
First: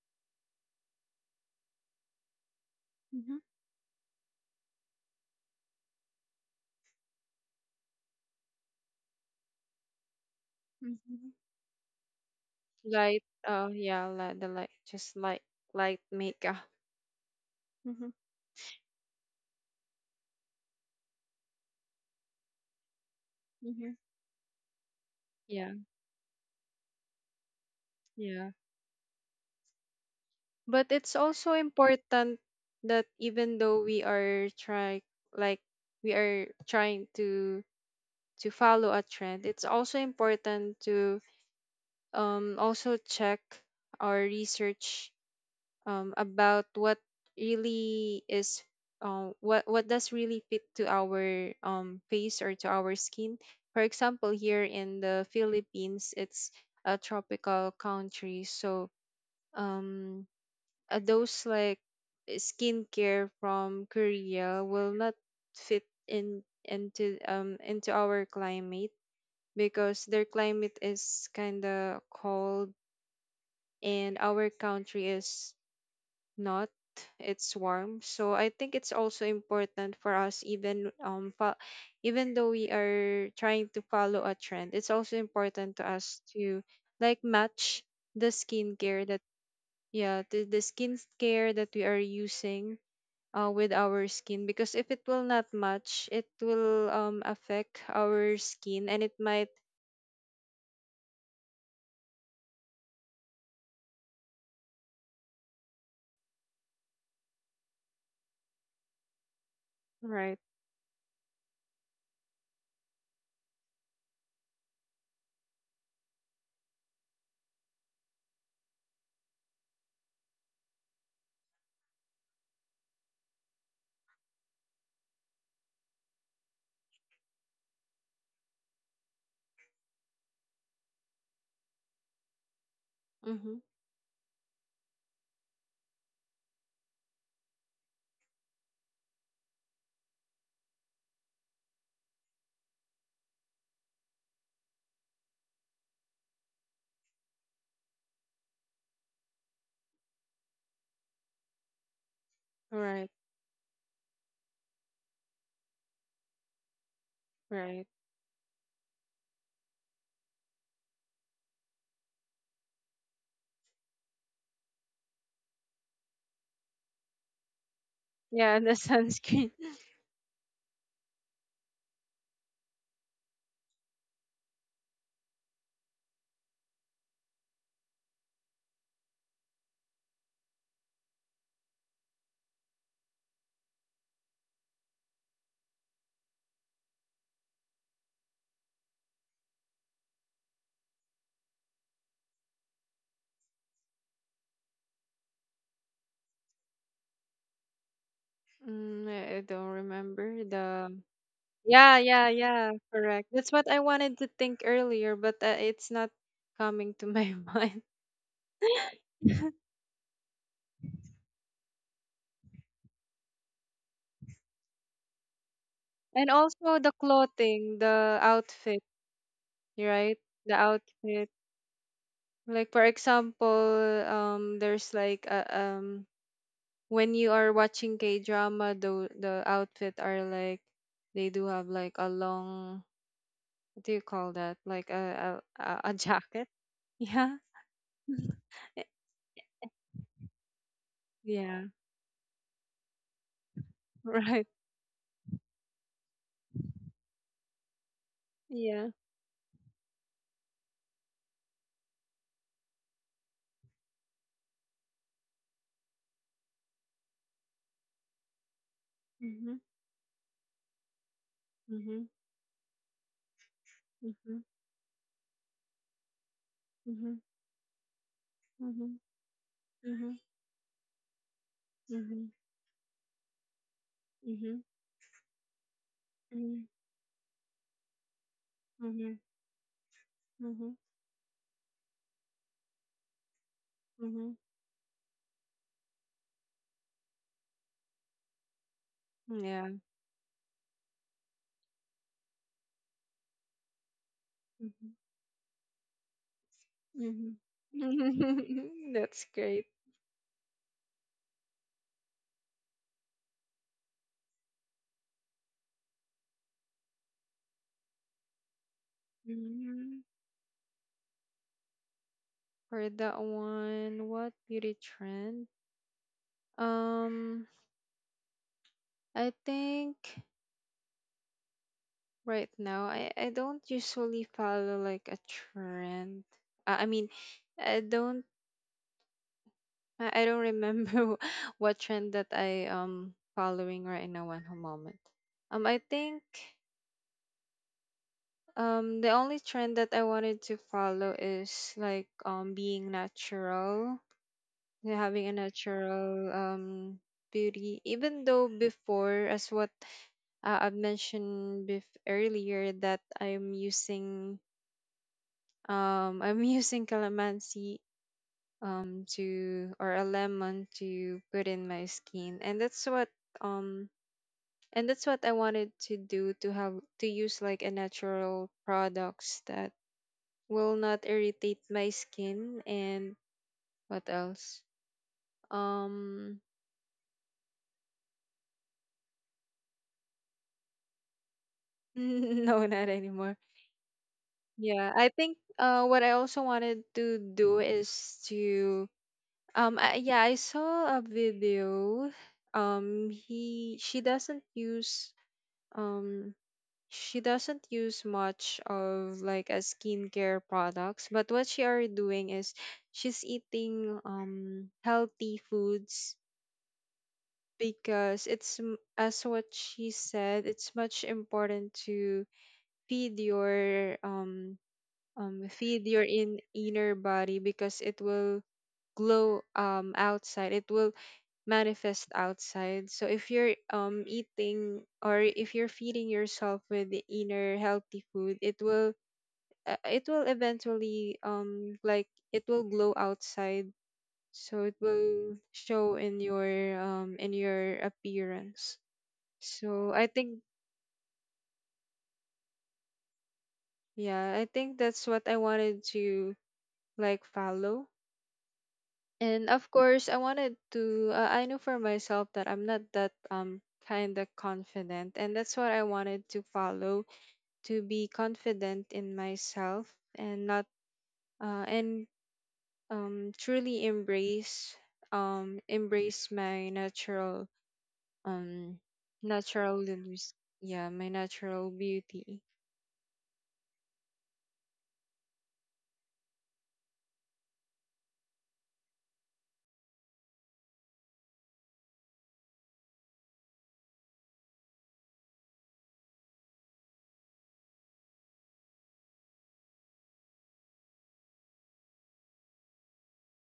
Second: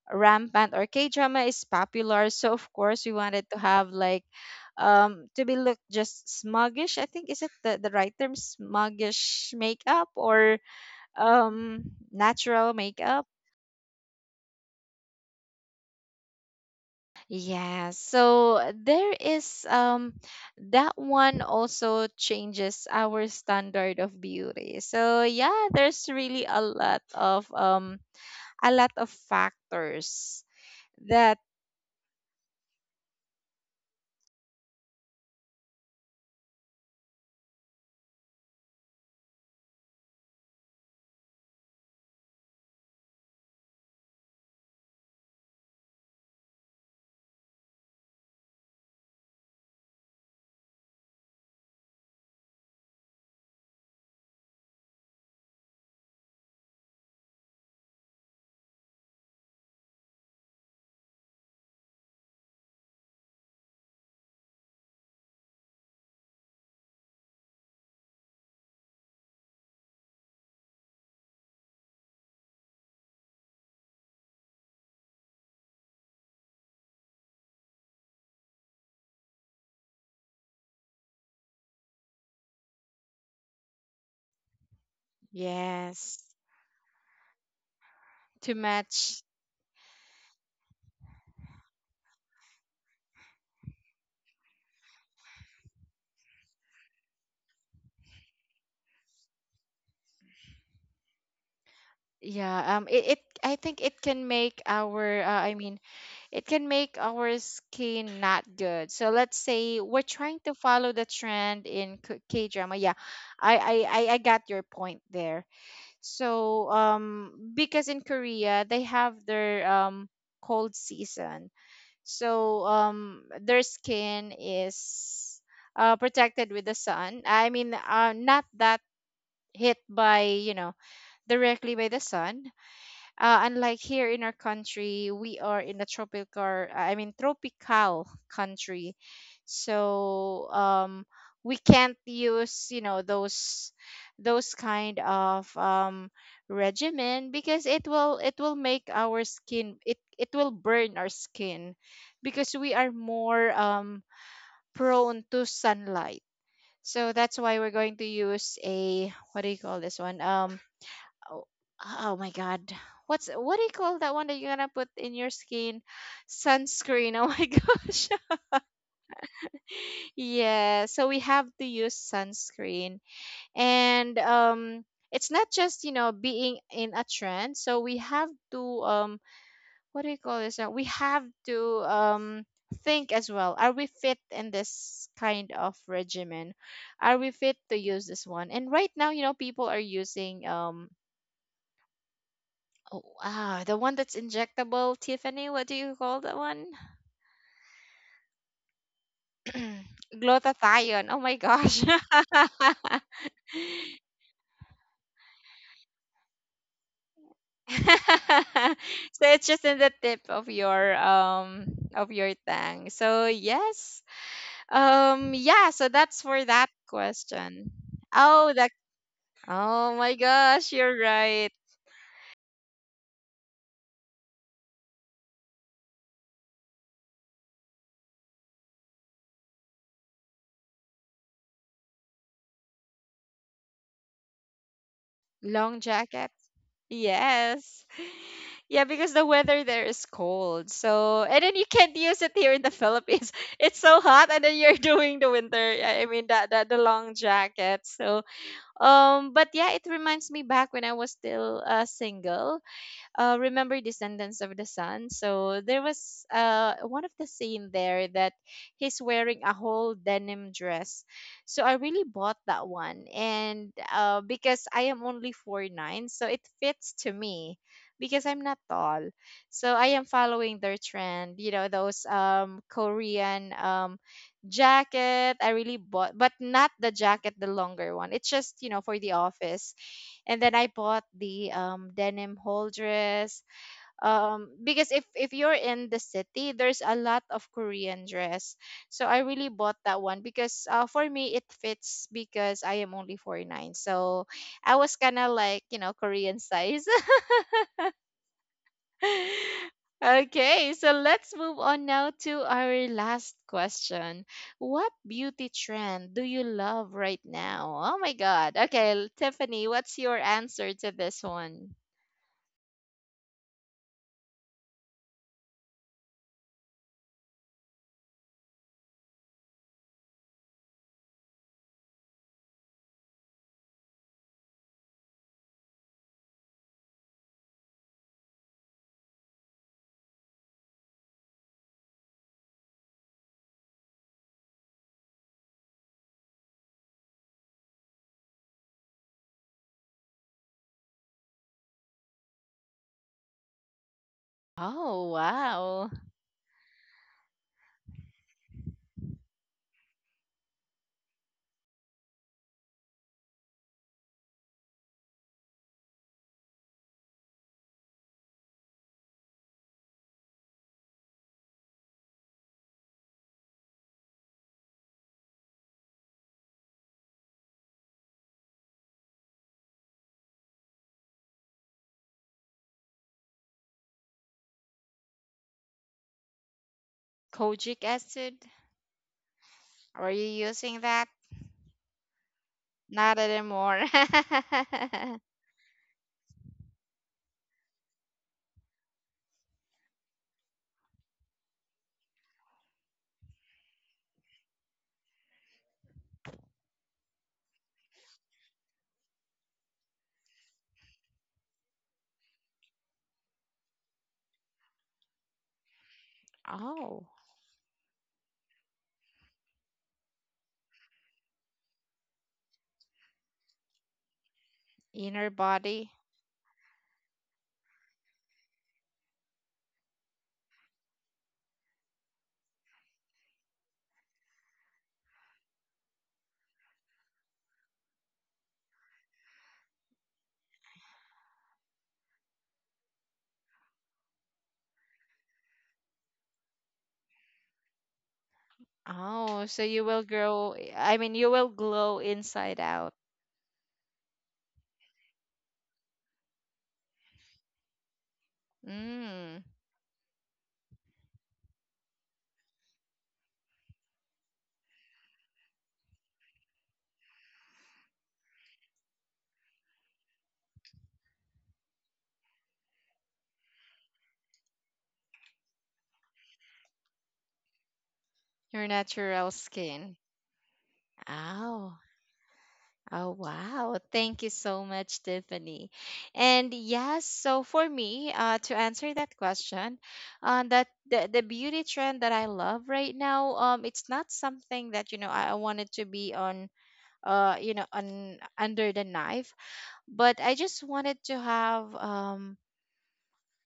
[SPEAKER 1] rampant, or K drama is popular. So of course we
[SPEAKER 2] Mm-hmm.
[SPEAKER 1] wanted to have, like, um to be look just smuggish. I think, is it the, the right term, smuggish makeup or
[SPEAKER 2] Mm-hmm.
[SPEAKER 1] um natural
[SPEAKER 2] Light,
[SPEAKER 1] makeup.
[SPEAKER 2] uh, yeah, li the light, just light, light makeup.
[SPEAKER 1] Yeah.
[SPEAKER 2] Mm-hmm,
[SPEAKER 1] So there is, um that one also changes our
[SPEAKER 2] mm-hmm.
[SPEAKER 1] standard of beauty. So yeah,
[SPEAKER 2] Yeah,
[SPEAKER 1] there's really a lot of, um
[SPEAKER 2] yeah.
[SPEAKER 1] a lot of factors
[SPEAKER 2] But it's
[SPEAKER 1] that,
[SPEAKER 2] also important that even though we are try, like we are trying to to follow a trend, it's also important to, um also check or research, um, about what really is, uh, what what does really fit to our, um, face or to our skin. For example, here in the Philippines, it's a tropical country, so, um, uh, those like skincare from Korea will not fit in into um into our climate because their climate is kind of cold, and our country is not, it's warm. So I think it's also important for us, even um fo- even though we are trying to follow a trend, it's also important to us
[SPEAKER 1] yes,
[SPEAKER 2] to, like match the
[SPEAKER 1] to
[SPEAKER 2] skincare
[SPEAKER 1] match.
[SPEAKER 2] that yeah the, the skincare that we are using uh, with our skin because if it will not match it will um affect our skin and it might
[SPEAKER 1] Yeah, um it, it I think it can make our, uh, I mean it can make our skin not good. So let's say we're trying
[SPEAKER 2] right,
[SPEAKER 1] to follow the trend in K drama. Yeah. I, I I I got your point there. So, um because in Korea they have their um cold season. So, um their skin is uh protected with the sun. I mean, uh not that hit by, you know, directly by the sun, uh,
[SPEAKER 2] mm-hmm,
[SPEAKER 1] unlike here in our country, we are in a tropical, I mean, tropical country. So, um, we can't use, you know, those those kind of, um, regimen, because it will it will make our skin, it it will burn our skin, because we are
[SPEAKER 2] right,
[SPEAKER 1] more, um, prone to sunlight. So that's why we're
[SPEAKER 2] right,
[SPEAKER 1] going to use a, what do you call this one? Um, oh, oh my god, what's what do you call that one that you're gonna put in your skin? Sunscreen. Oh my gosh.
[SPEAKER 2] yeah, the sunscreen,
[SPEAKER 1] Yeah, so we have to use sunscreen. And um it's not just, you know, being in a trend, so we have to, um what do you call this uh, we have to, um think as well, are we fit in this kind of regimen, are we fit to use this one? And right now, you know, people are using, um oh, wow, the one that's injectable, Tiffany. What do you call that one?
[SPEAKER 2] mm, I I don't remember the
[SPEAKER 1] Glutathione. Oh my gosh.
[SPEAKER 2] yeah, yeah,
[SPEAKER 1] So
[SPEAKER 2] yeah, correct. That's what I wanted to think earlier, but uh, it's not coming to my mind.
[SPEAKER 1] it's just in the tip of your, um of your tongue. So yes. Um yeah, so that's
[SPEAKER 2] And
[SPEAKER 1] for that
[SPEAKER 2] also the
[SPEAKER 1] question.
[SPEAKER 2] clothing, the
[SPEAKER 1] Oh, that
[SPEAKER 2] outfit,
[SPEAKER 1] oh my
[SPEAKER 2] right? The
[SPEAKER 1] gosh, you're
[SPEAKER 2] outfit.
[SPEAKER 1] right.
[SPEAKER 2] Like for example, um there's like a, um when you are watching K-drama, the the outfit are like they do have like a long, what do you call that? Like a a, a
[SPEAKER 1] Long
[SPEAKER 2] a
[SPEAKER 1] jacket.
[SPEAKER 2] jacket. Yeah.
[SPEAKER 1] Yes. Yeah,
[SPEAKER 2] Eh,
[SPEAKER 1] because the weather there is cold. So, and then, you
[SPEAKER 2] yeah,
[SPEAKER 1] can't use it here in the Philippines. It's so hot, and
[SPEAKER 2] right.
[SPEAKER 1] then you're doing the winter. I I mean, that that The long jacket. So,
[SPEAKER 2] Yeah.
[SPEAKER 1] um, but yeah, it reminds me back when I was still, uh, single. Uh, remember Descendants of the Sun? So there was, uh, one of the scene there that he's wearing
[SPEAKER 2] Mm-hmm.
[SPEAKER 1] a whole denim dress. So I
[SPEAKER 2] Mm-hmm.
[SPEAKER 1] really bought that one, and, uh,
[SPEAKER 2] Mm-hmm.
[SPEAKER 1] because I am only four nine, so it fits
[SPEAKER 2] Mm-hmm.
[SPEAKER 1] to me because I'm not
[SPEAKER 2] Mhm,
[SPEAKER 1] tall. So I am
[SPEAKER 2] mhm,
[SPEAKER 1] following their trend, you know, those
[SPEAKER 2] mhm,
[SPEAKER 1] um Korean um
[SPEAKER 2] mhm,
[SPEAKER 1] jacket. I really bought, but
[SPEAKER 2] mhm,
[SPEAKER 1] not the jacket, the longer one. It's just, you know, for the
[SPEAKER 2] mhm,
[SPEAKER 1] office. And then I
[SPEAKER 2] mhm,
[SPEAKER 1] bought the, um, denim whole dress,
[SPEAKER 2] mhm.
[SPEAKER 1] um, because if if you're in the city, there's a lot of Korean dress. So I really
[SPEAKER 2] Yeah.
[SPEAKER 1] bought that one because, uh, for me it fits because I am only forty-nine. So I was kind of, like, you know, Korean size.
[SPEAKER 2] Mhm, mhm. That's great.
[SPEAKER 1] Okay, so let's move on now to our last question. What beauty trend do you love right now? Oh my God. Okay, Tiffany, what's
[SPEAKER 2] Mhm.
[SPEAKER 1] your answer to this one?
[SPEAKER 2] For that one, what beauty trend? Um, I think right now, I I don't usually follow like a trend. Uh, I mean, I don't I I don't remember what trend that I um following right now at the moment. Um, I think Um, the only trend that I wanted to follow is like, um being natural, yeah,
[SPEAKER 1] Oh,
[SPEAKER 2] having a
[SPEAKER 1] wow.
[SPEAKER 2] natural, um beauty. Even though before, as what uh, I've mentioned bef earlier, that I'm using, um I'm using calamansi, um to or a lemon to put in my skin, and that's what um and that's what I wanted to do, to have to use like a natural products that will not irritate my skin. And what else? Um.
[SPEAKER 1] Kojic acid? Are you using that?
[SPEAKER 2] No, not
[SPEAKER 1] Not
[SPEAKER 2] anymore.
[SPEAKER 1] anymore.
[SPEAKER 2] Yeah, I think, uh what I also wanted to do is to, um I, yeah, I saw a video, um he she doesn't use um she doesn't use much of like a skincare products. But what she are doing is she's eating, um healthy foods,
[SPEAKER 1] Oh,
[SPEAKER 2] because it's, m- as what she said, it's much important to feed your, um
[SPEAKER 1] inner
[SPEAKER 2] um feed
[SPEAKER 1] body.
[SPEAKER 2] your in inner body, because it will glow, um outside, it will manifest outside. So if you're, um eating, or if you're feeding yourself with the inner healthy food, it will, uh, it will eventually, um like it will glow outside, so it will show in your, um in your appearance.
[SPEAKER 1] Oh, so you
[SPEAKER 2] So
[SPEAKER 1] will
[SPEAKER 2] I think,
[SPEAKER 1] grow, I mean, you will glow inside out.
[SPEAKER 2] yeah, I think that's what I wanted to, like, follow.
[SPEAKER 1] Mm,
[SPEAKER 2] And of course, I wanted to, uh, I knew for myself that I'm not that, um kind of confident. And that's what I wanted to follow, to be confident in myself, and not, uh, and um, truly embrace, um, embrace my natural,
[SPEAKER 1] your
[SPEAKER 2] um,
[SPEAKER 1] natural
[SPEAKER 2] natural,
[SPEAKER 1] skin.
[SPEAKER 2] yeah, my natural
[SPEAKER 1] Oh.
[SPEAKER 2] beauty.
[SPEAKER 1] Oh, wow. Thank you so much, Tiffany. And yes, so for me, uh, to answer that question, uh, that the, the beauty trend that I love right now, um, it's not something that, you know, I, I wanted to be on, uh, you know, on under the knife, but I just wanted to have, um,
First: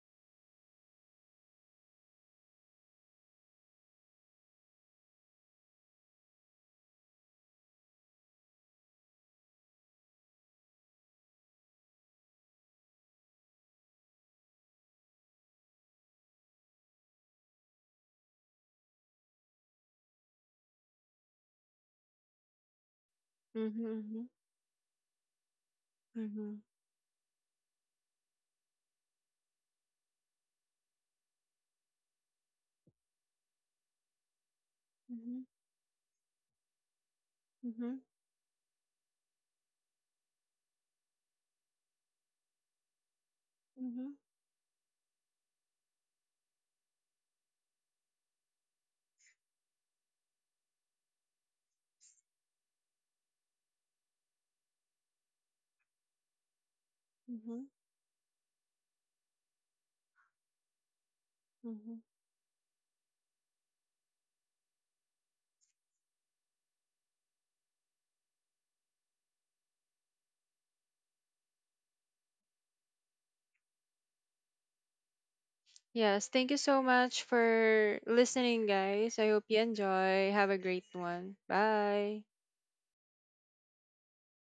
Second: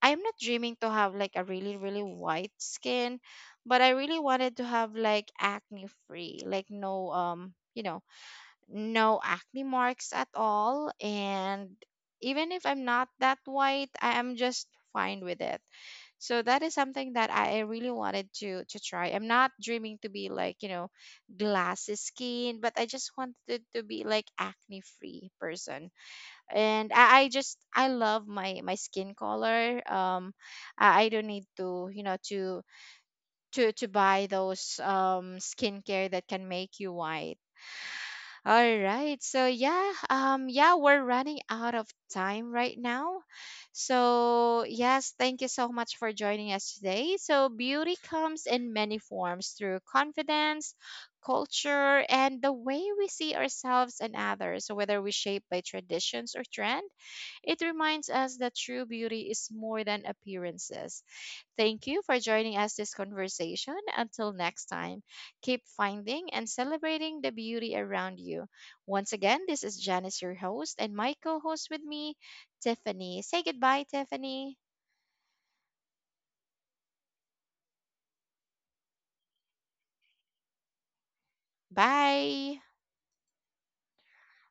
[SPEAKER 1] I'm not dreaming to have like a really, really white skin, but I really wanted to have like acne free, like no, um, you know, no acne marks at all. And even if I'm not that white, I am just fine with it. So that is something that I really wanted to to try. I'm not dreaming to be like, you know, glassy skin, but I just wanted to be
[SPEAKER 2] Mm-hmm,
[SPEAKER 1] like acne free person.
[SPEAKER 2] mm-hmm, mm-hmm,
[SPEAKER 1] And I, I just i love my my skin color. um I, I don't need to, you know, to to to buy those um skincare that can make you white.
[SPEAKER 2] mm-hmm.
[SPEAKER 1] All right. So yeah, um yeah, we're running out of time right now.
[SPEAKER 2] Mhm.
[SPEAKER 1] So yes, thank you so much for joining us today. So, beauty comes in many forms, through confidence, culture, and the way we see ourselves and others. So, whether we shape by traditions or trend, it
[SPEAKER 2] Mhm.
[SPEAKER 1] reminds us that true beauty is more than appearances. Thank you
[SPEAKER 2] Mhm.
[SPEAKER 1] for joining us this conversation. Until next time, keep finding and celebrating the beauty around you. Once again, this is Janice, your host, and my co host with me, Tiffany. Say goodbye, Tiffany.
[SPEAKER 2] Yes, thank you so much for listening, guys. I hope you enjoy. Have a great one. Bye.
[SPEAKER 1] Bye.